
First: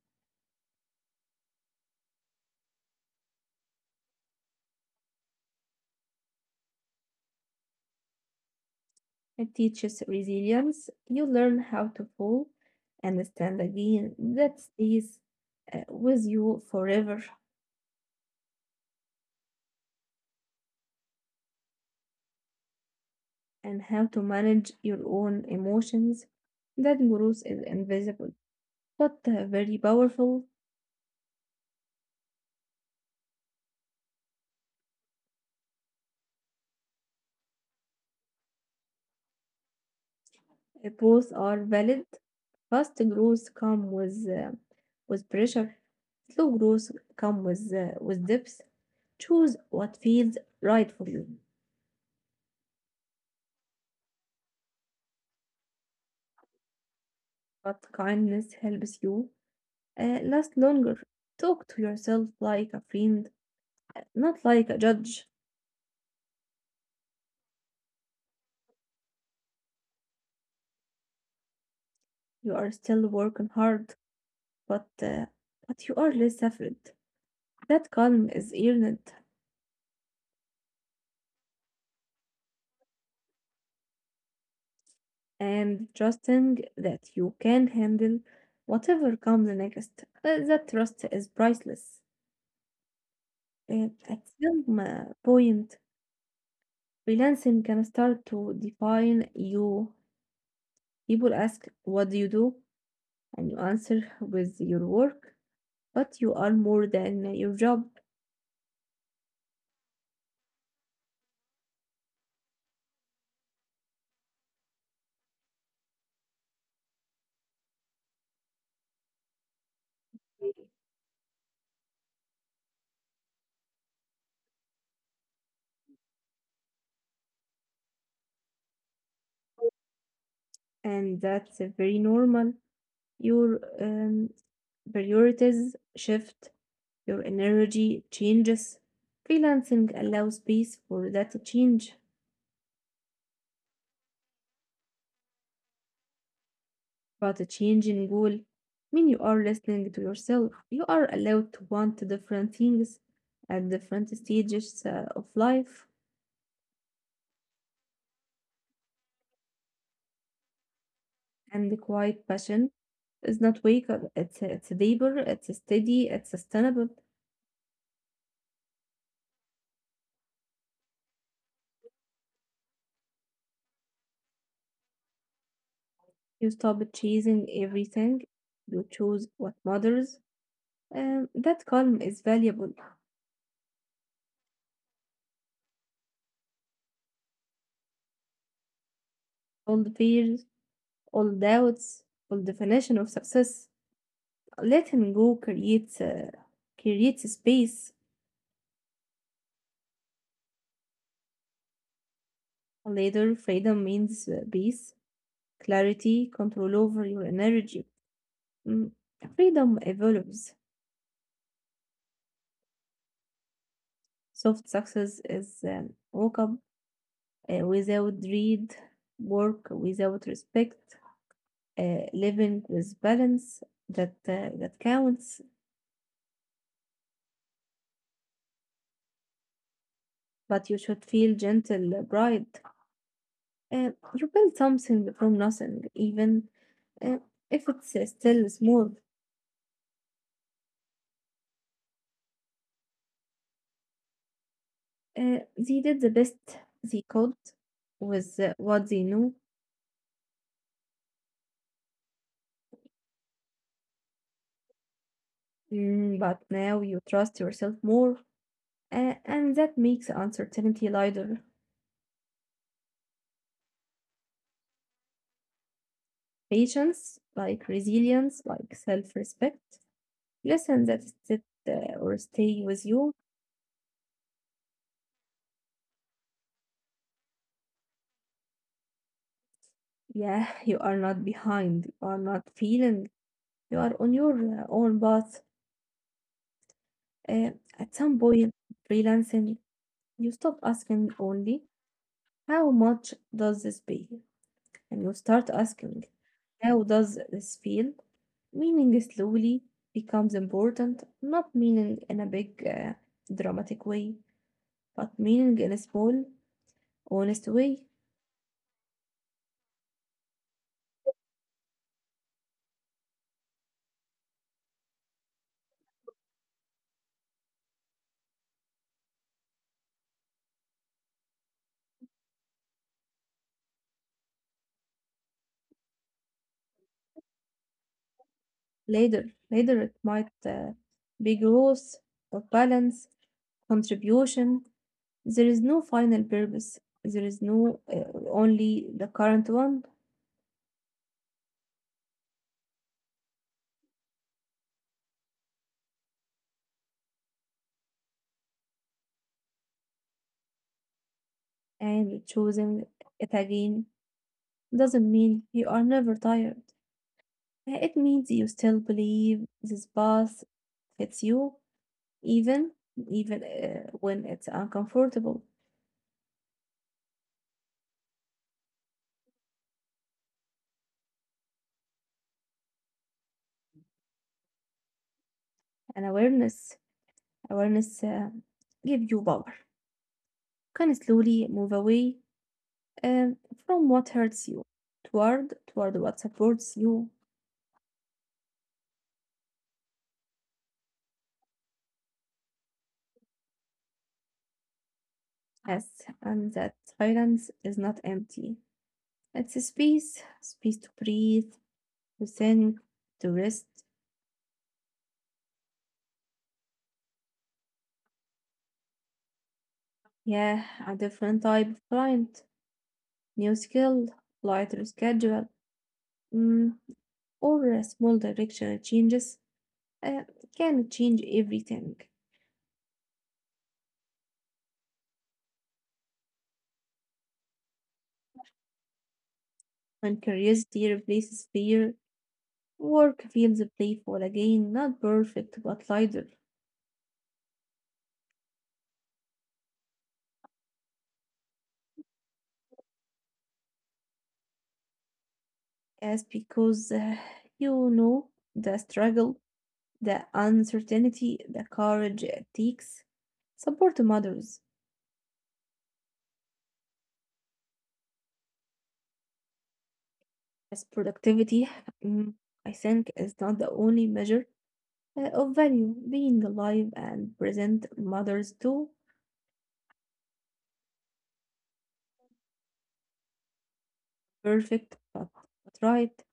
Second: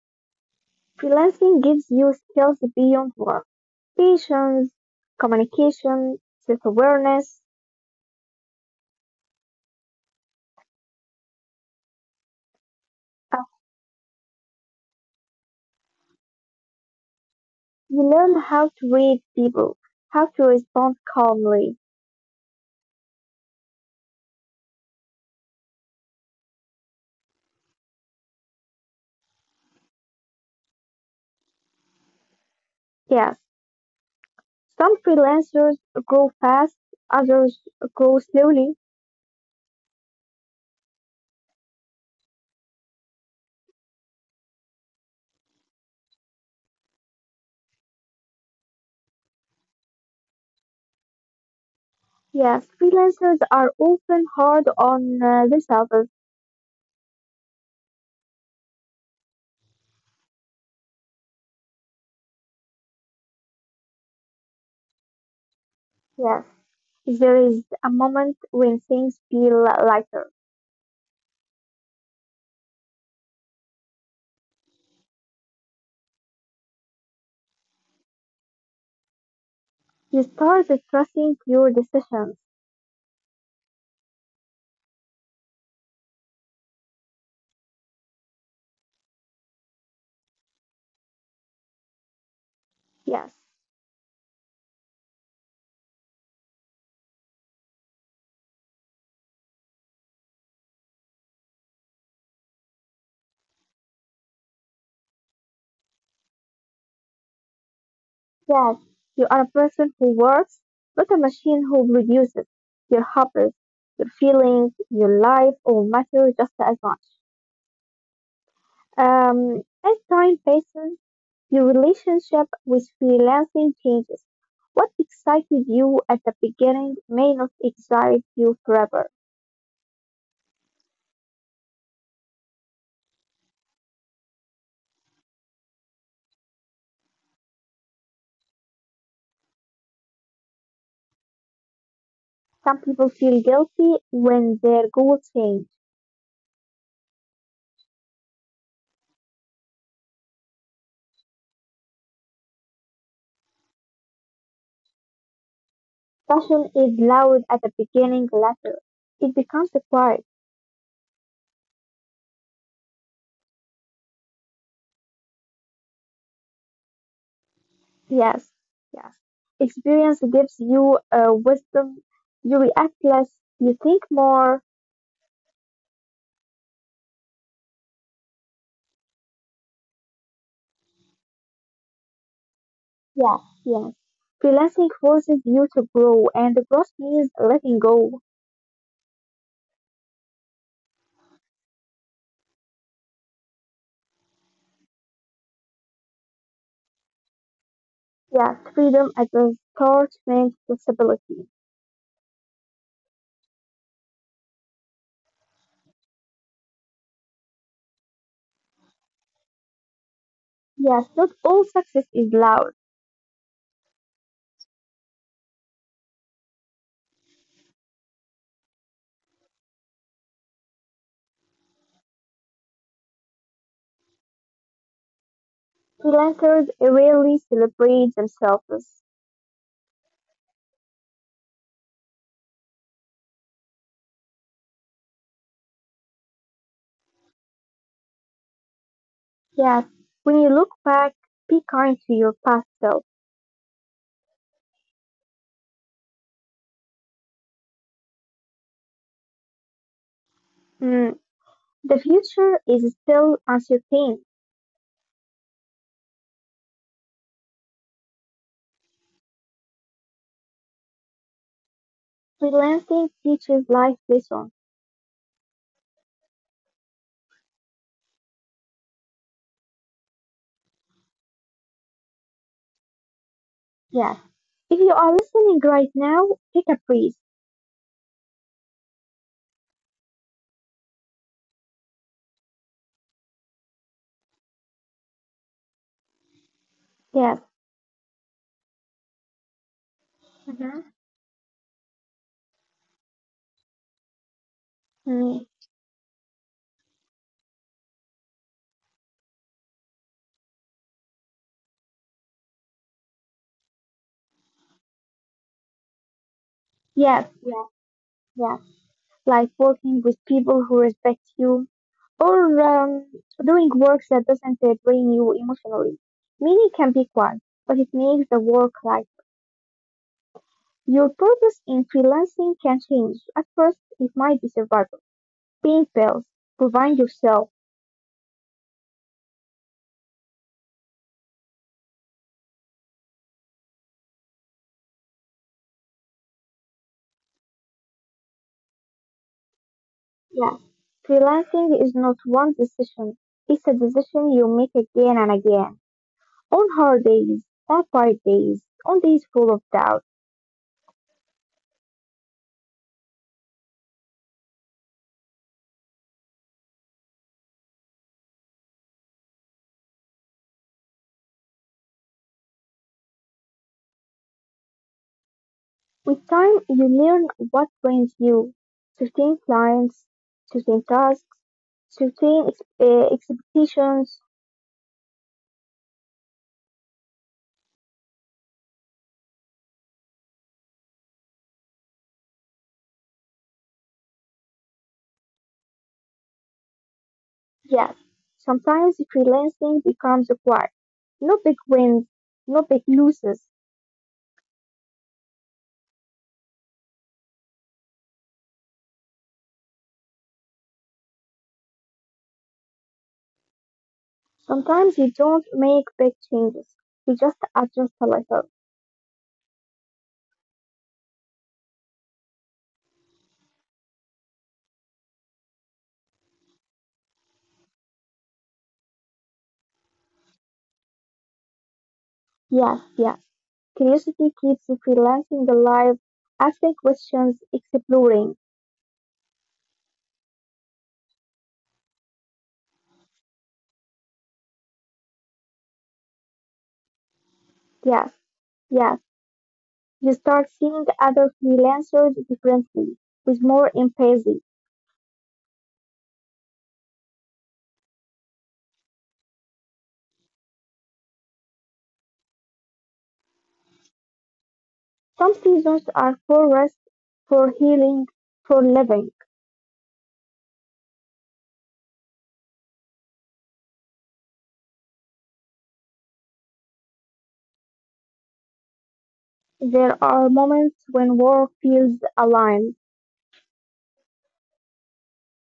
Freelancing gives you skills beyond work. Patience, communication, self-awareness.
It teaches resilience. You learn how to fall and
Uh,
stand again. That stays uh, with you forever.
you learn how to read people, how to respond calmly.
And how to manage your own emotions. That growth is invisible, but uh, very powerful.
Yes. Some freelancers grow fast, others grow slowly.
Uh, Both are valid. Fast growth come with uh, with pressure. Slow growth come with uh, with depth. Choose what feels right for you.
Yes. Freelancers are often hard on uh, themselves.
But kindness helps you uh, last longer. Talk to yourself like a friend, not like a judge.
Yes, there is a moment when things feel lighter.
You are still working hard, but uh, but you are less afraid. That calm is earned,
You start trusting your decisions.
and trusting that you can handle whatever comes next. Uh, that trust is priceless.
Yes.
Uh, at some uh, point, freelancing can start to define you. People ask, "What do you do?" and you answer with your work, but you are more than your job.
Yes, you are a person who works, not a machine who produces. Your hobbies, your feelings, your life all matter just as much. Um, as time passes, your relationship with freelancing changes. What excited you at the beginning may not excite you forever.
And that's uh, very normal. Your um, priorities shift, your energy changes. Freelancing allows space for that change,
Some people feel guilty when their goals change.
but a change in goal mean you are listening to yourself. You are allowed to want different things at different stages uh, of life,
Passion is loud at the beginning, later it becomes quiet.
and the quiet passion is not wake up. It's it's labor. It's steady. It's sustainable.
Yes, yes. Experience gives you uh, wisdom. You react less. You think more.
You stop chasing everything. You choose what matters. And that calm is valuable.
Yes, yes. Freelancing forces you to grow, and the growth means letting go.
All the fears, all doubts, all definition of success. Letting go creates uh, creates space.
Yes, freedom at the start means flexibility.
Later, freedom means uh, peace, clarity, control over your energy. Mm, Freedom evolves.
Yes, not all success is loud.
Soft success is um, woke up uh, without dread, work without respect, uh, living with balance that uh, that counts,
Freelancers rarely celebrate themselves.
but you should feel gentle uh, bride, uh, you build something from nothing, even uh, if it's uh, still small.
Yes, when you look back, be kind to your past self.
Uh, they did the best they could with uh, what they knew.
Mm, the future is still uncertain.
Mm, but now you trust yourself more, uh, and that makes uncertainty lighter.
Freelancing teaches life lessons.
Patience like resilience like self-respect listen that sit uh, or stay with you.
Yes. If you are listening right now, take a breath.
Yeah, (laughs) you are not behind. You are not feeling. You are on your uh, own path.
Yes.
Uh, at some point, freelancing, you
Mm-hmm.
stop asking only, how much does this pay? And you
Mm.
start asking, how does this feel? Meaning slowly becomes important, not meaning in a big, uh, dramatic way, but meaning in a small,
Yes.
honest
Yes.
way.
Yes. Like working with people who respect you or um, doing work that doesn't uh, drain you emotionally. Meaning can be quiet, but it makes the work life. Your purpose in freelancing can change. At first, it might be survival, paying bills, providing yourself.
Later, later it might uh, be growth or balance, contribution, there is no final purpose. There is no uh, only the current one,
Yes, freelancing is not one decision. It's a decision you make again and again. On hard days, on quiet days, on days full of doubt.
and choosing it again doesn't mean you are never tired. Uh, It means you still believe this path fits you, even even uh, when it's uncomfortable.
With time, you learn what brings you. Certain clients, certain tasks, certain ex- uh, expectations.
And awareness, awareness uh, give you power. Can slowly move away um, from what hurts you toward toward what supports you.
Yes, sometimes freelancing becomes a quite. No big wins, no big losses.
Yes, and that silence is not empty. It's a space, space to breathe, to think, to rest.
Sometimes you don't make big changes. You just adjust a little.
Yeah, a different type of client, new skill, lighter schedule, mm, or a small directional changes uh, can change everything.
Yes, yes. Curiosity keeps you freelancing the life, asking questions, exploring.
When curiosity replaces fear, work feels playful again, not perfect but lighter.
Yes, yes. You start seeing other freelancers differently, with more empathy.
Yes, because uh, you know the struggle, the uncertainty, the courage it takes, support to mothers
Some seasons are for rest, for healing, for living.
as productivity, mm, I think, is not the only measure uh, of value. Being alive and present mothers too,
There are moments when work feels aligned.
perfect, but, but right.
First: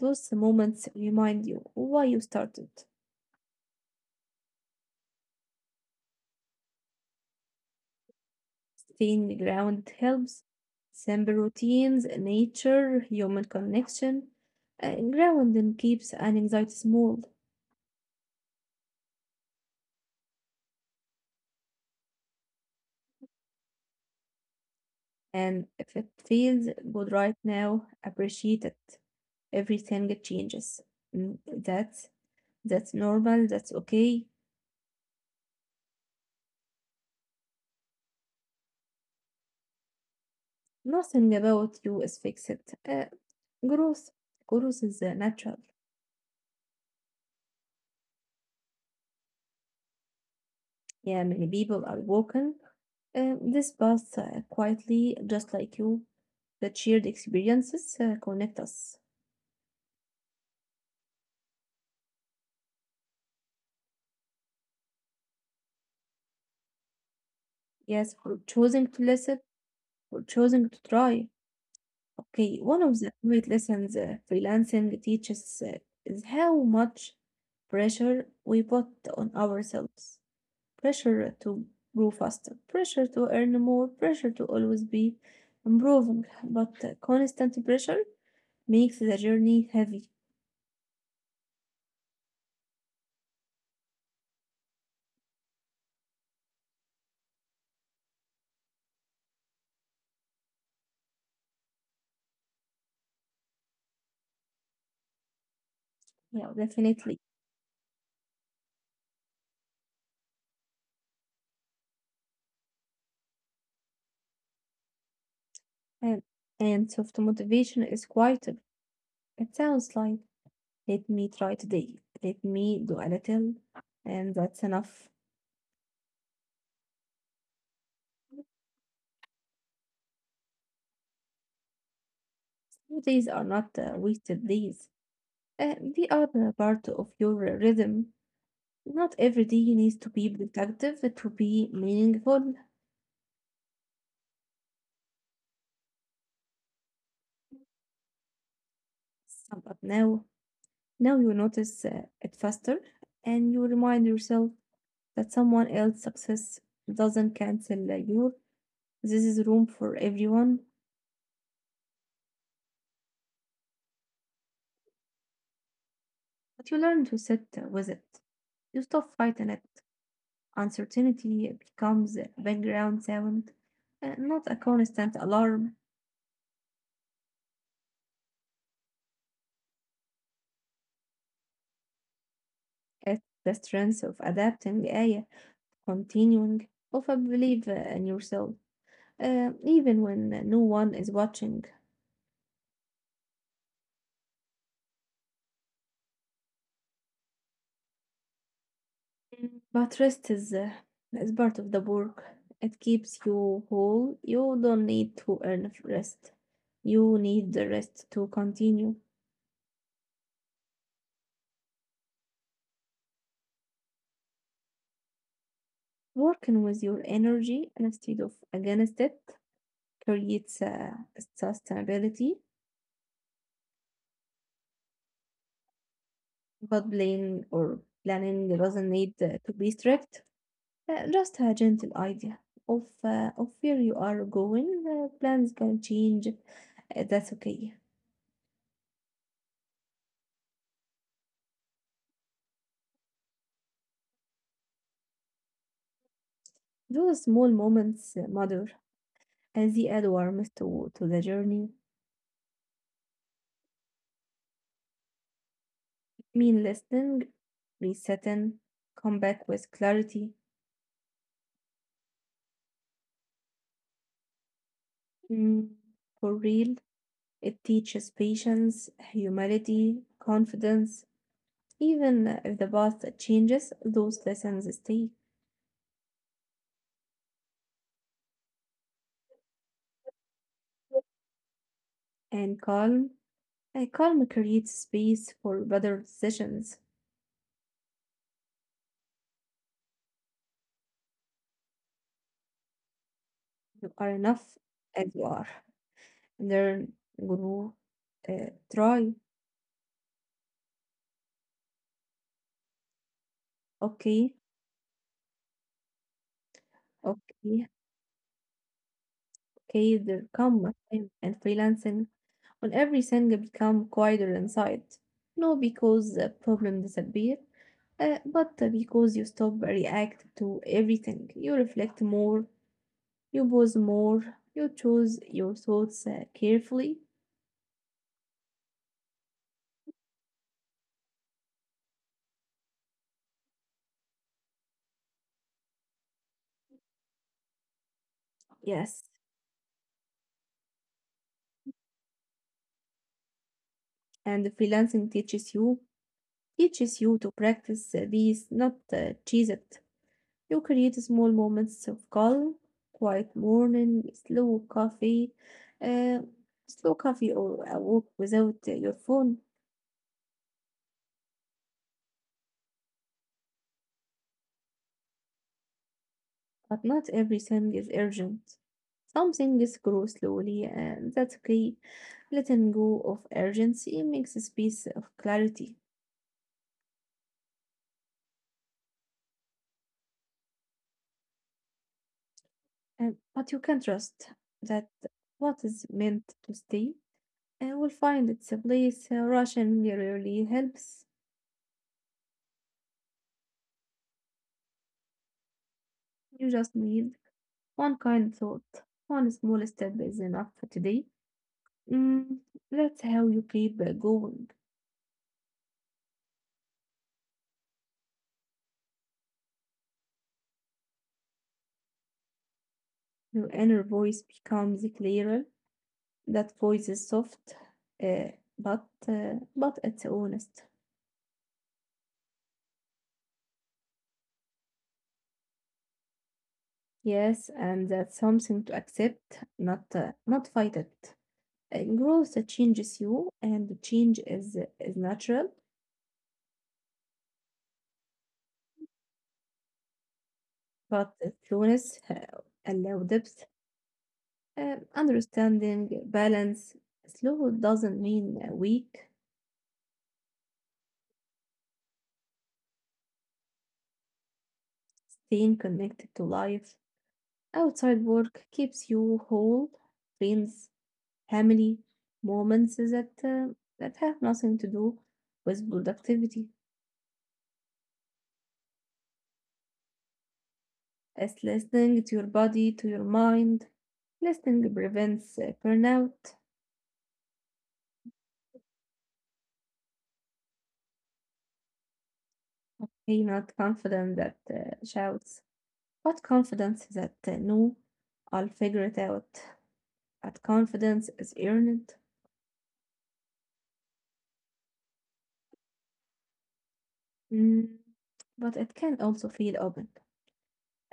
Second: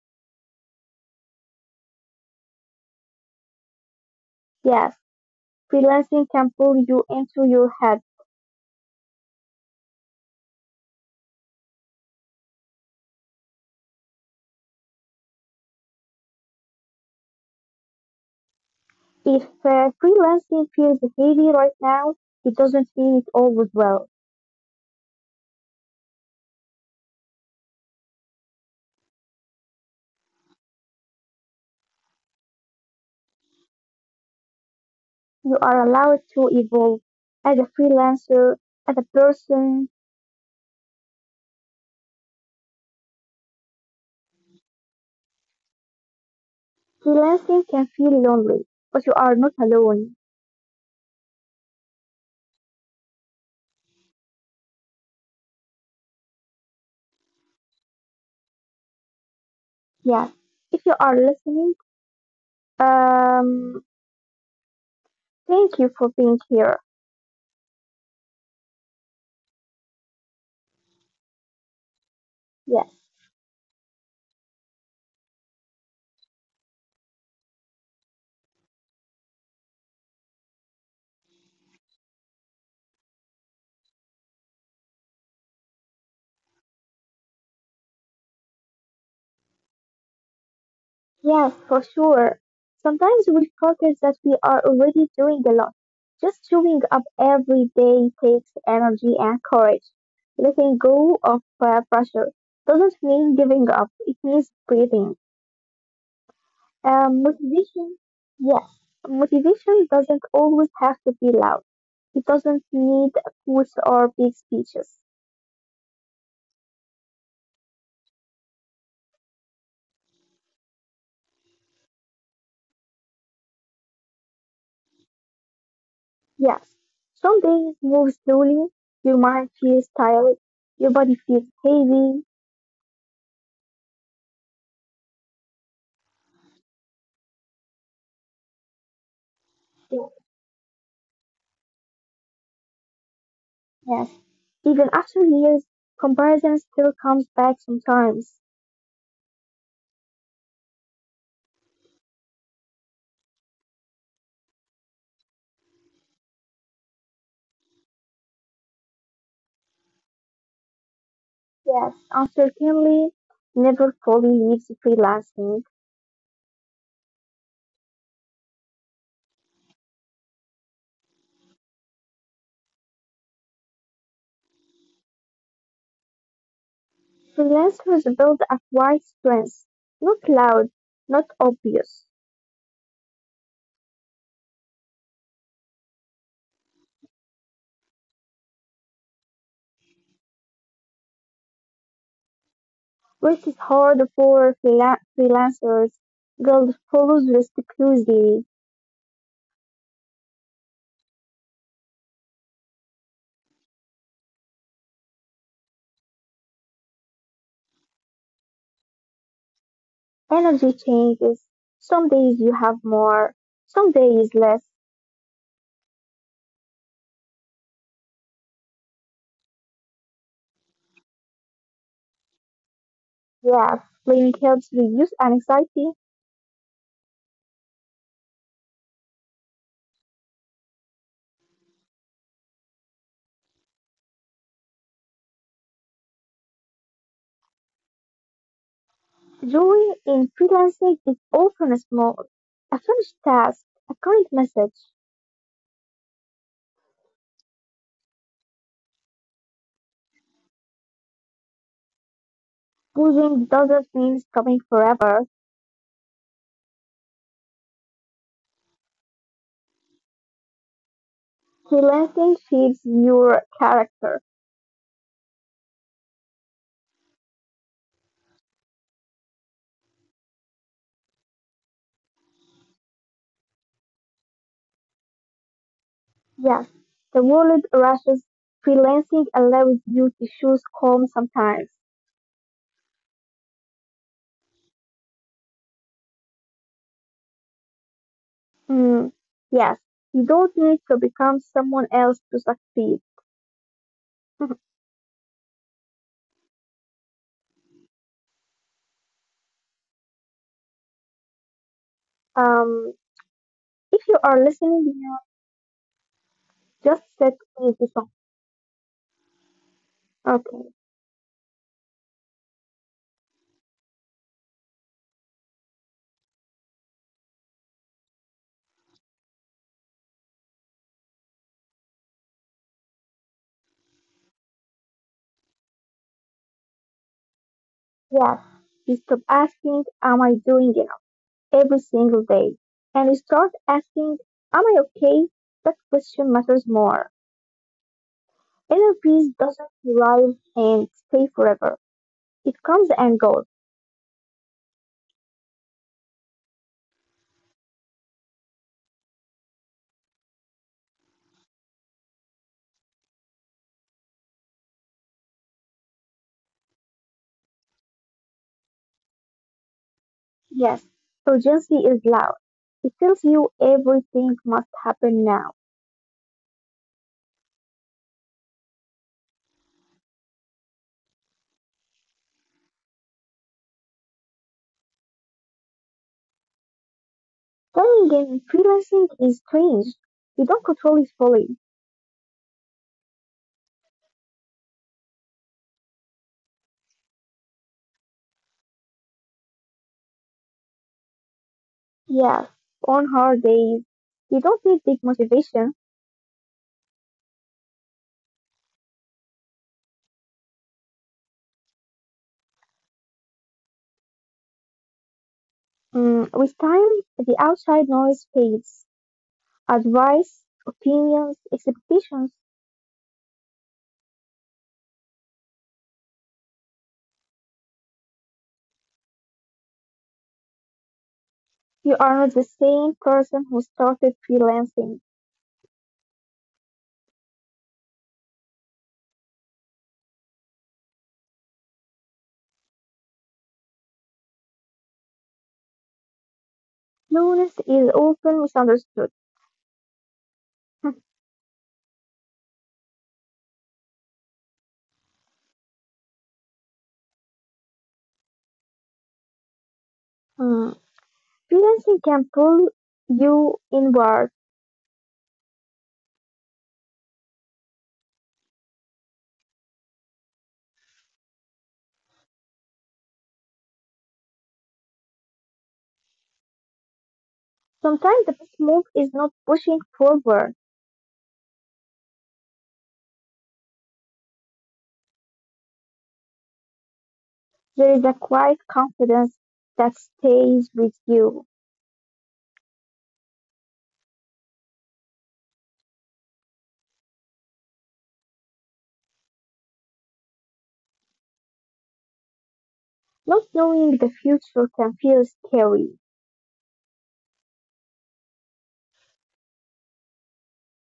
Those moments remind you why you started.
Yes, freelancing can pull you into your head.
Staying grounded helps. Simple routines, nature, human connection, uh, grounding keeps an anxiety small.
If uh, freelancing feels heavy right now, it doesn't mean it always will.
And if it feels good right now, appreciate it. Everything changes. Mm, That's that's normal. That's okay.
You are allowed to evolve as a freelancer, as a person.
Nothing about you is fixed. Uh, growth, growth is uh, natural.
Freelancing can feel lonely, but you are not alone.
Yeah, many people are walking uh, this path uh, quietly, just like you. That shared experiences uh, connect us.
Yes. If you are listening, um, thank you for being here.
Yes, for choosing to listen, for choosing to try. Okay, one
Yes.
of the great lessons uh, freelancing teaches uh, is how much pressure we put on ourselves. Pressure to grow faster, pressure to earn more, pressure to always be improving. But uh, constant pressure makes the journey heavy.
Yes, for sure. Sometimes we forget that we are already doing a lot. Just showing up every day takes energy and courage. Letting go of uh, pressure doesn't mean giving up, it means breathing.
Yeah, definitely.
Um, motivation, yes, motivation doesn't always have to be loud. It doesn't need quotes or big speeches.
And, and soft motivation is quieter. It sounds like, let me try today, let me do a little, and that's enough.
Yes, some days move slowly, your mind feels tired, your body feels heavy.
Days are not uh, wasted days. Uh, they are a part of your rhythm. Not every day needs to be productive to be meaningful.
Yes, even after years, comparison still comes back sometimes.
So, but now, now you notice uh, it faster, and you remind yourself that someone else's success doesn't cancel uh, your. This is room for everyone,
Yes, uncertainty never fully leaves freelancing.
but you learn to sit uh, with it. You stop fighting it. Uncertainty becomes a background sound, uh, not a constant alarm.
Freelancers build a quiet strength, not loud, not obvious.
It's the strength of adapting. آية continuing of a belief uh, in yourself, uh, even when uh, no one is watching.
Work is hard for freela- freelancers. Guild follows restlessly.
Mm. But rest is, uh, is part of the work. It keeps you whole. You don't need to earn rest. You need the rest to continue.
Energy changes. Some days you have more, some days less.
Working with your energy instead of against it creates uh, sustainability,
Yeah, planning helps reduce anxiety.
but playing or planning doesn't need uh, to be strict. Uh, just a gentle idea of uh, of where you are going. Uh, plans can change. Uh, that's okay.
Joy in freelancing is often small. A finished task, a current message.
Those small moments uh, matter as they add warmth to, to the journey.
Losing doesn't mean stopping forever.
Mean listening, resetting, come back with clarity.
Freelancing shapes your character.
Mm, for real, it teaches patience, humility, confidence. Even if the path changes, those lessons stay
Yes, the world rushes. Freelancing allows you to choose calm sometimes.
and calm. A calm creates space for better decisions.
Mm, yes, you don't need to become someone else to succeed.
You are enough
(laughs)
as you are. Learn, grow, uh, try.
Um, if you
Okay,
are listening, you just set
okay,
with song.
okay. There
Okay,
come a time and freelancing when everything become quieter inside. No, because the problem disappear, uh, but because you stop react to everything. You reflect more. You pause more. You choose your thoughts uh, carefully.
yes. You stop asking, am I doing enough every single day? And you start asking, am I okay? That question matters more. Inner
Yes,
peace doesn't arrive and stay forever, it comes and goes.
and freelancing teaches you teaches you to practice uh, these, not uh, cheese it. You create small moments of calm, quiet morning, slow coffee, uh, slow coffee or a walk without uh, your phone.
Yes, urgency is loud. It tells you everything must happen now.
But not everything is urgent. Some things grow slowly, and that's okay. Letting go of urgency makes a space of clarity.
Playing game and freelancing is strange. You don't control it fully.
And, but you can trust that what is meant to stay uh, will find its place. Uh, Russian rarely helps.
Yes, on hard days, you don't need big motivation.
You just need one kind thought, one small step is enough for today. Mm, that's how you keep uh, going.
Mm, with time, the outside noise fades. Advice, opinions, expectations.
Your inner voice becomes clearer. That voice is soft, uh, but uh, but it's honest.
You are not the same person who started freelancing.
Yes, and that's something to accept, not uh, not fight it. Uh, growth changes you, and the change is is natural,
Loneliness is often misunderstood. (laughs)
but slowness uh, allow depth, uh, understanding, balance. Slow doesn't mean uh, weak.
Hmm. Freelancing can pull you inward.
Staying connected to life outside work keeps you whole, friends, family, moments that uh, that have nothing to do with productivity.
Sometimes the best move is not pushing forward.
As listening to your body, to your mind, listening prevents uh, burnout.
There is a quiet confidence that stays with you.
Be not confident that uh, shouts, but confidence that uh, no, I'll figure it out. That confidence is earned.
Not knowing the future can feel scary.
Mm, but it can also feel open,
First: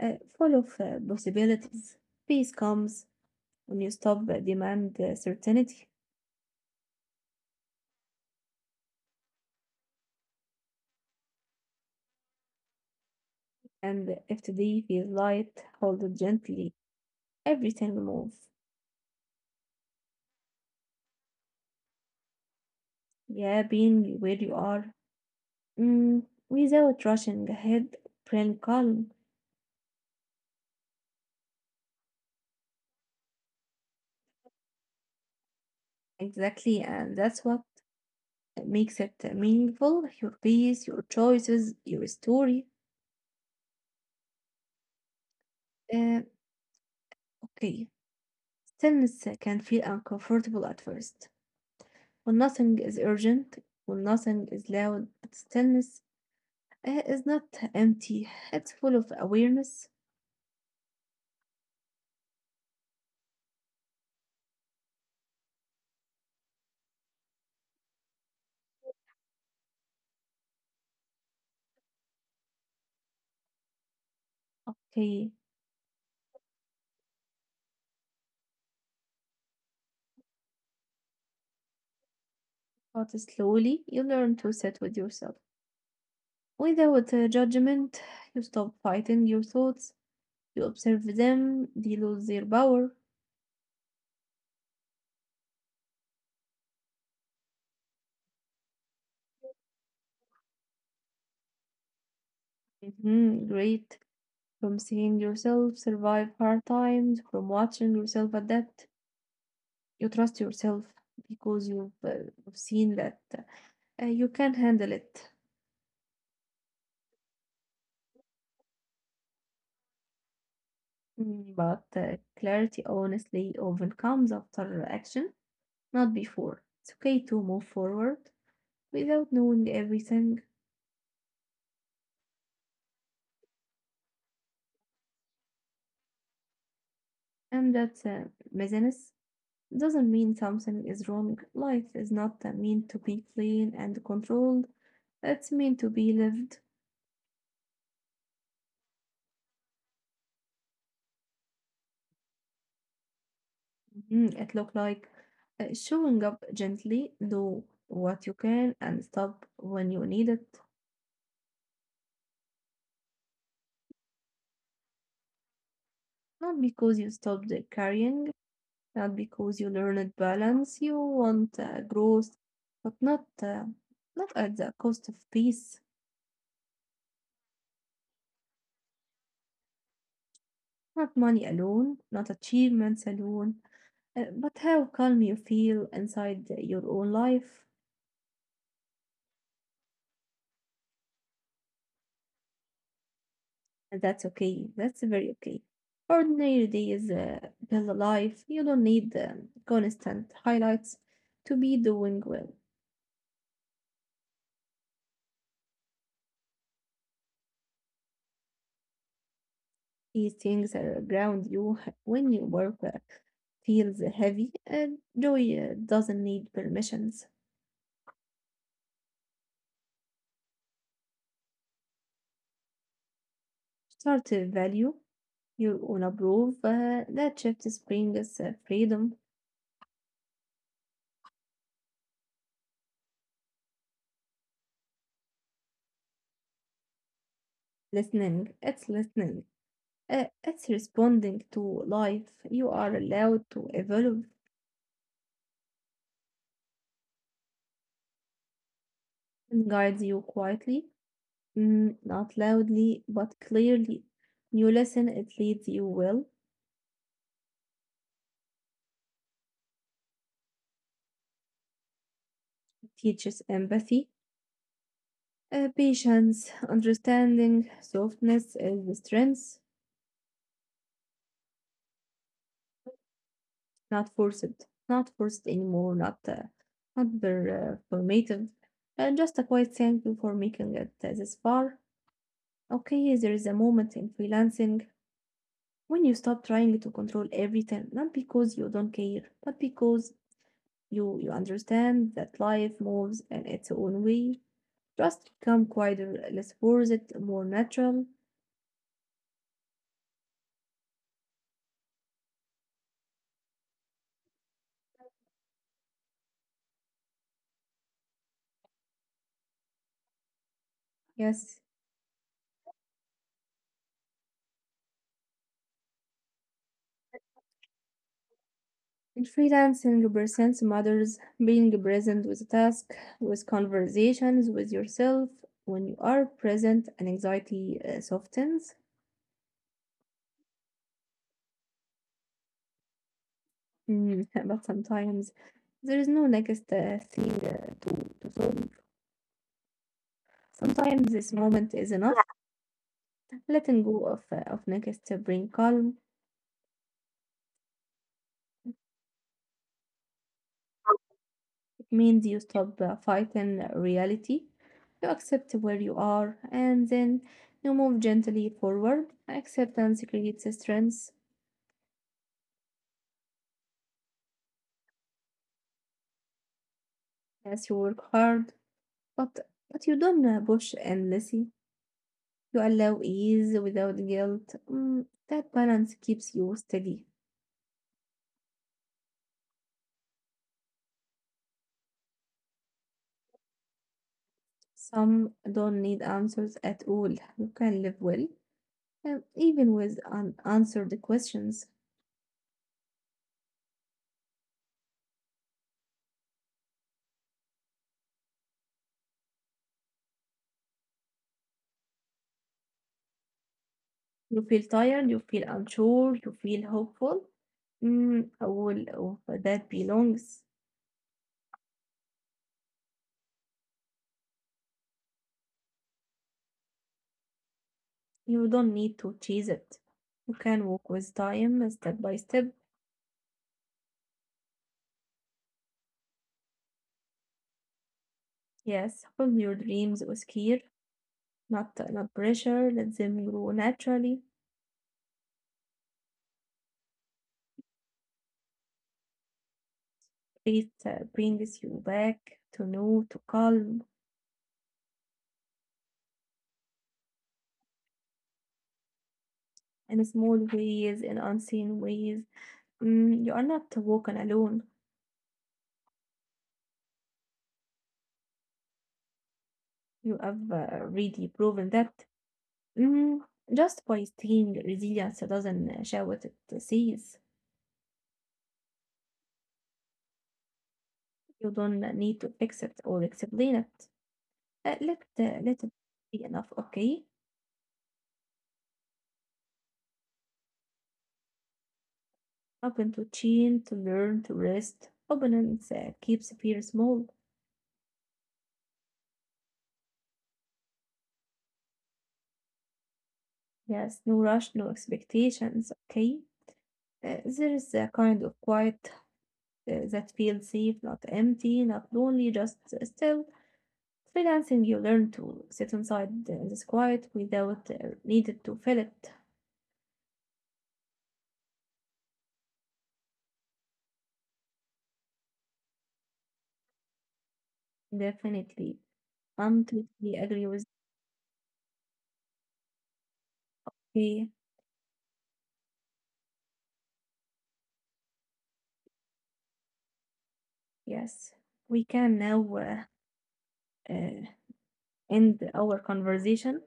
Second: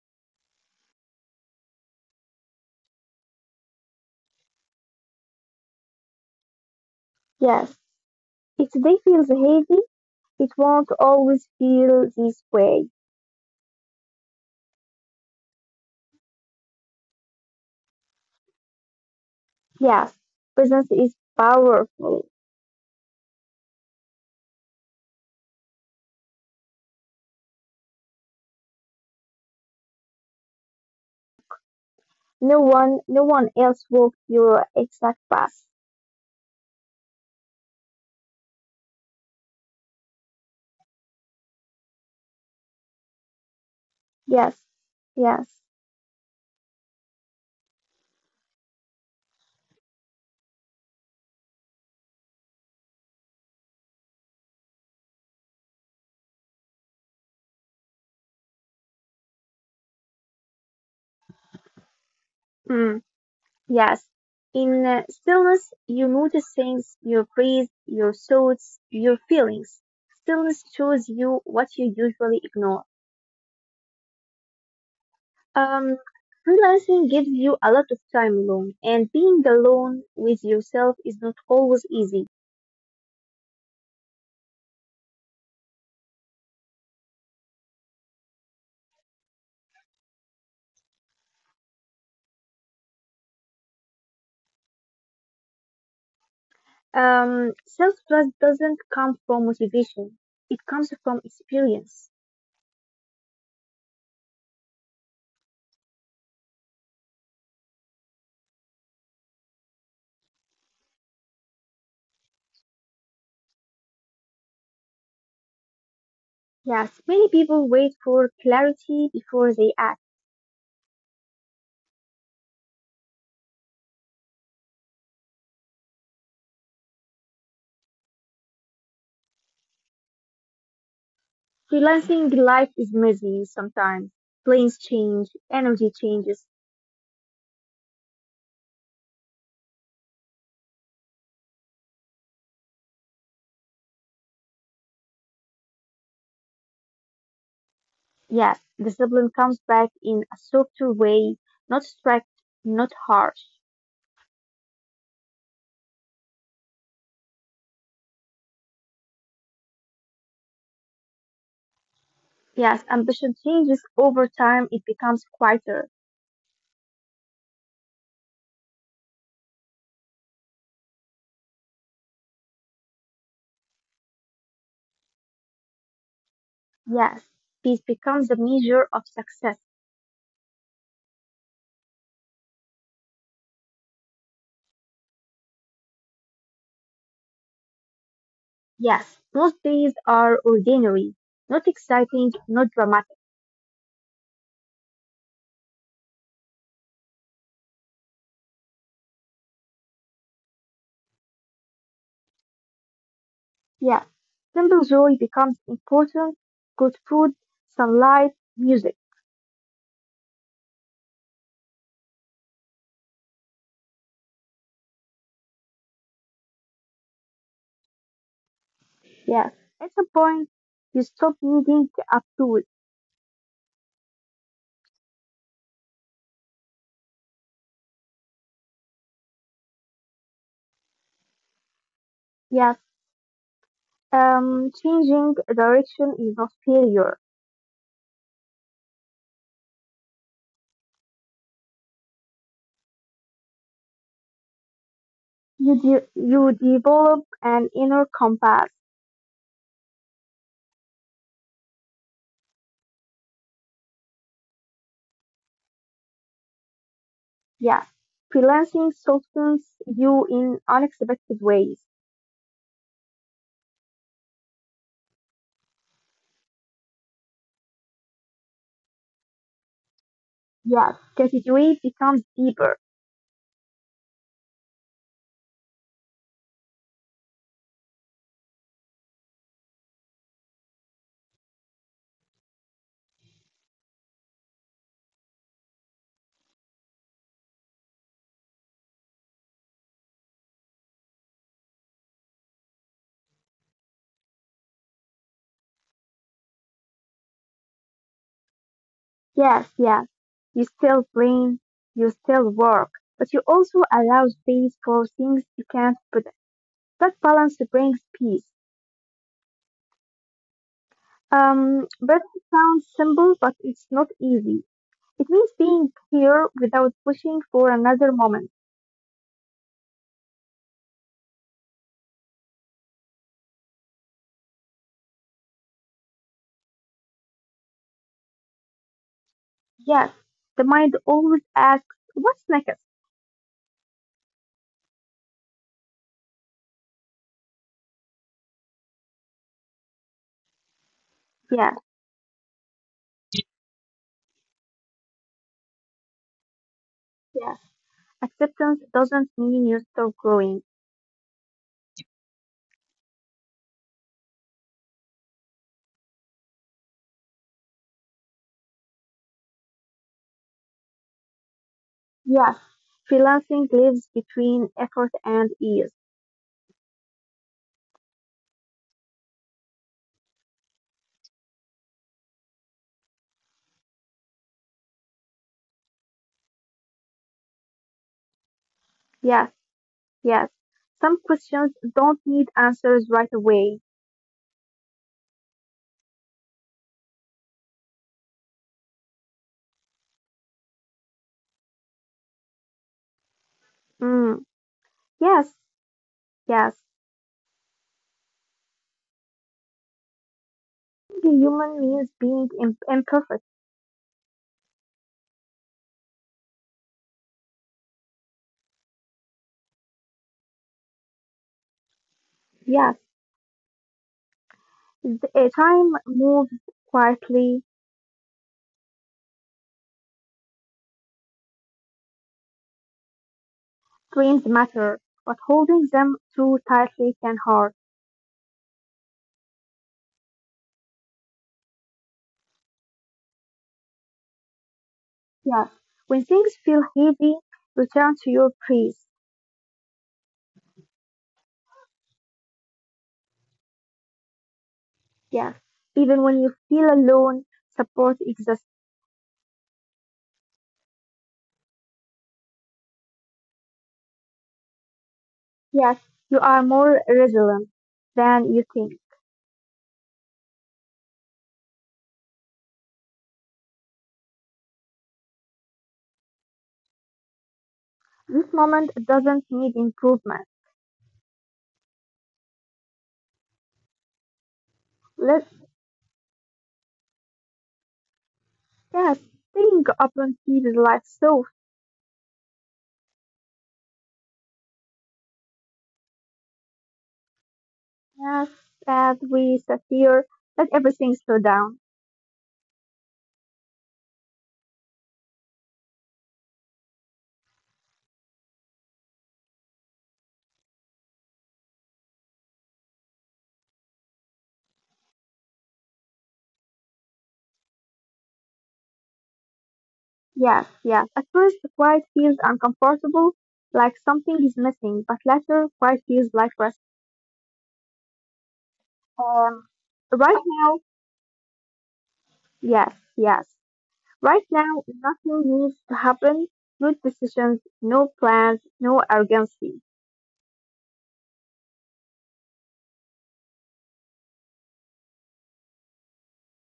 uh, full of uh, possibilities. Peace comes when you stop uh, demand uh, certainty,
Yes, if today feels heavy, it won't always feel this way.
and if today feels light, hold it gently. Every single move,
Yes, presence is powerful.
yeah, being where you are, mm, without rushing ahead, bring calm.
No one, no one else walked your exact path.
Exactly, and that's what uh, makes it uh, meaningful. Your peace, your choices, your story.
Yes, yes,
Uh, okay, stillness uh, can feel uncomfortable at first. When nothing is urgent, when nothing is loud, but stillness uh, is not empty, it's full of awareness.
mm, yes. In uh, stillness, you notice things, your breath, your thoughts, your feelings. Stillness shows you what you usually ignore.
Okay,
Um, Freelancing gives you a lot of time alone, and being alone with yourself is not always easy.
but slowly you learn to sit with yourself. Without uh, judgment, you stop fighting your thoughts, you observe them, they lose their power.
Um, self-trust doesn't come from motivation. It comes from experience.
Mhm, great. From seeing yourself survive hard times, from watching yourself adapt, you trust yourself because you've, uh, you've seen that uh, you can handle it.
Yes, many people wait for clarity before they act.
Mm, but uh, clarity honestly often comes after action, not before. It's okay to move forward without knowing everything,
Freelancing life is messy sometimes. Plans change, energy changes.
and that uh, messiness doesn't mean something is wrong. Life is not uh, meant to be clean and controlled, it's meant to be lived.
Yes, discipline comes back in a softer way, not strict, not harsh.
Mhm, it looks like uh, showing up gently, do what you can, and stop when you need it,
Yes, ambition changes over time. It becomes quieter.
not because you stopped carrying, not because you learned balance. You want uh, growth, but not uh, not at the cost of peace.
Yes, peace becomes the measure of success.
Not money alone, not achievements alone, uh, but how calm you feel inside your own life.
Yes, most days are ordinary, not exciting, not dramatic.
And that's okay. That's very okay. Ordinary days uh, build a life. You don't need um, constant highlights to be doing well.
Yes, simple joy becomes important. Good food, sunlight, music.
These things are ground you (laughs) when your work uh, feels heavy and joy uh, doesn't need permissions.
Yes, at some point, you stop needing to up to it.
Start to value your own approve uh, that shift brings uh, freedom.
Yes, um, changing direction is not failure.
Listening, it's listening. Uh, it's responding to life. You are allowed to evolve
You, de- you develop an inner compass.
and guides you quietly, mm, not loudly, but clearly. You listen, it leads you well,
Yeah, freelancing softens you in unexpected ways.
it teaches empathy, Uh, patience, understanding, softness is the strength,
Yes. Gratitude becomes deeper.
not forced, not forced anymore, not uh, not very uh, formative. Uh, just a quiet thank you for making it uh, this far. Okay, there is a moment in freelancing when you stop trying to control everything, not because you don't care, but because you you understand that life moves in its own way. Just become quieter, less forced, more natural.
Yes, yes. You still dream, you still work, but you also allow space for things you can't predict. That balance brings peace.
Yes,
Um, but it sounds simple, but it's not easy. It means being here without pushing for another moment.
in freelancing presents matters being present with a task, with conversations with yourself. When you are present, and anxiety uh, softens.
Yes, the mind always asks, what's next?
Mm, (laughs) but sometimes there is no next uh, thing uh, to, to solve. Sometimes this
Yes,
moment is enough. Letting go of, uh, of next to bring calm.
yes. Acceptance doesn't mean you stop growing.
It means you stop uh, fighting reality. You accept where you are, and then you move gently forward. Acceptance creates strength.
Yes, freelancing lives between effort and ease.
Yes, you work hard, but but you don't uh, push endlessly. You allow ease without guilt. Mm, that balance keeps you steady.
Yes, yes. Some questions don't need answers right away.
Some don't need answers at all. You can live well, and even with unanswered questions.
Mm, yes, yes. Being human means being im- imperfect.
You feel tired, you feel unsure, you feel hopeful. Mm, all of uh, that belongs.
Yes, the, uh, time moves quietly.
You don't need to chase it. You can walk with time, step by step.
Dreams matter, but holding them too tightly can hurt.
Yes, hold your dreams with care, not not pressure. Let them grow naturally.
Yes, when things feel heavy, return to your praise.
Faith uh, brings you back to know, to calm
Yes, even when you feel alone, support exists.
in small ways, in unseen ways. Mm, you are not walking alone.
Yes, you are more resilient than you think.
You have uh, already proven that. Mm, just by staying resilient doesn't shout it to.
This moment doesn't need improvement.
You don't need to fix it or explain it. Uh, let uh,
Let
let it be enough, okay?
yes, staying open keeps life so
Open to change, to learn, to rest. Openness uh, keeps fear small.
yes, as we sit here, let everything slow down.
Yes, no rush, no expectations, okay? Uh, there's a kind of quiet uh, that feels safe, not empty, not lonely, just still. Freelancing, you learn to sit inside the- this quiet without uh, needed to fill it.
Yes, yes. At first the quiet feels uncomfortable, like something is missing, but later quiet feels like rest.
Definitely. I'm
Um
totally
right
agree with
now yes, yes.
you.
Right now nothing needs to happen. No decisions, no plans, no urgency.
Yes, we can now uh, uh, end our conversation.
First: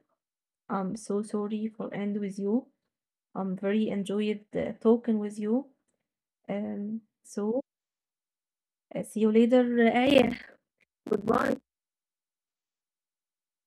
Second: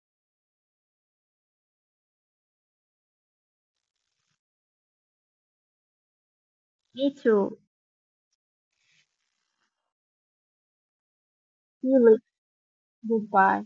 I'm so sorry for end with you. I'm very enjoyed uh, talking with you. Um,
Me too.
so see you later, آية. Goodbye.
See you later. Goodbye.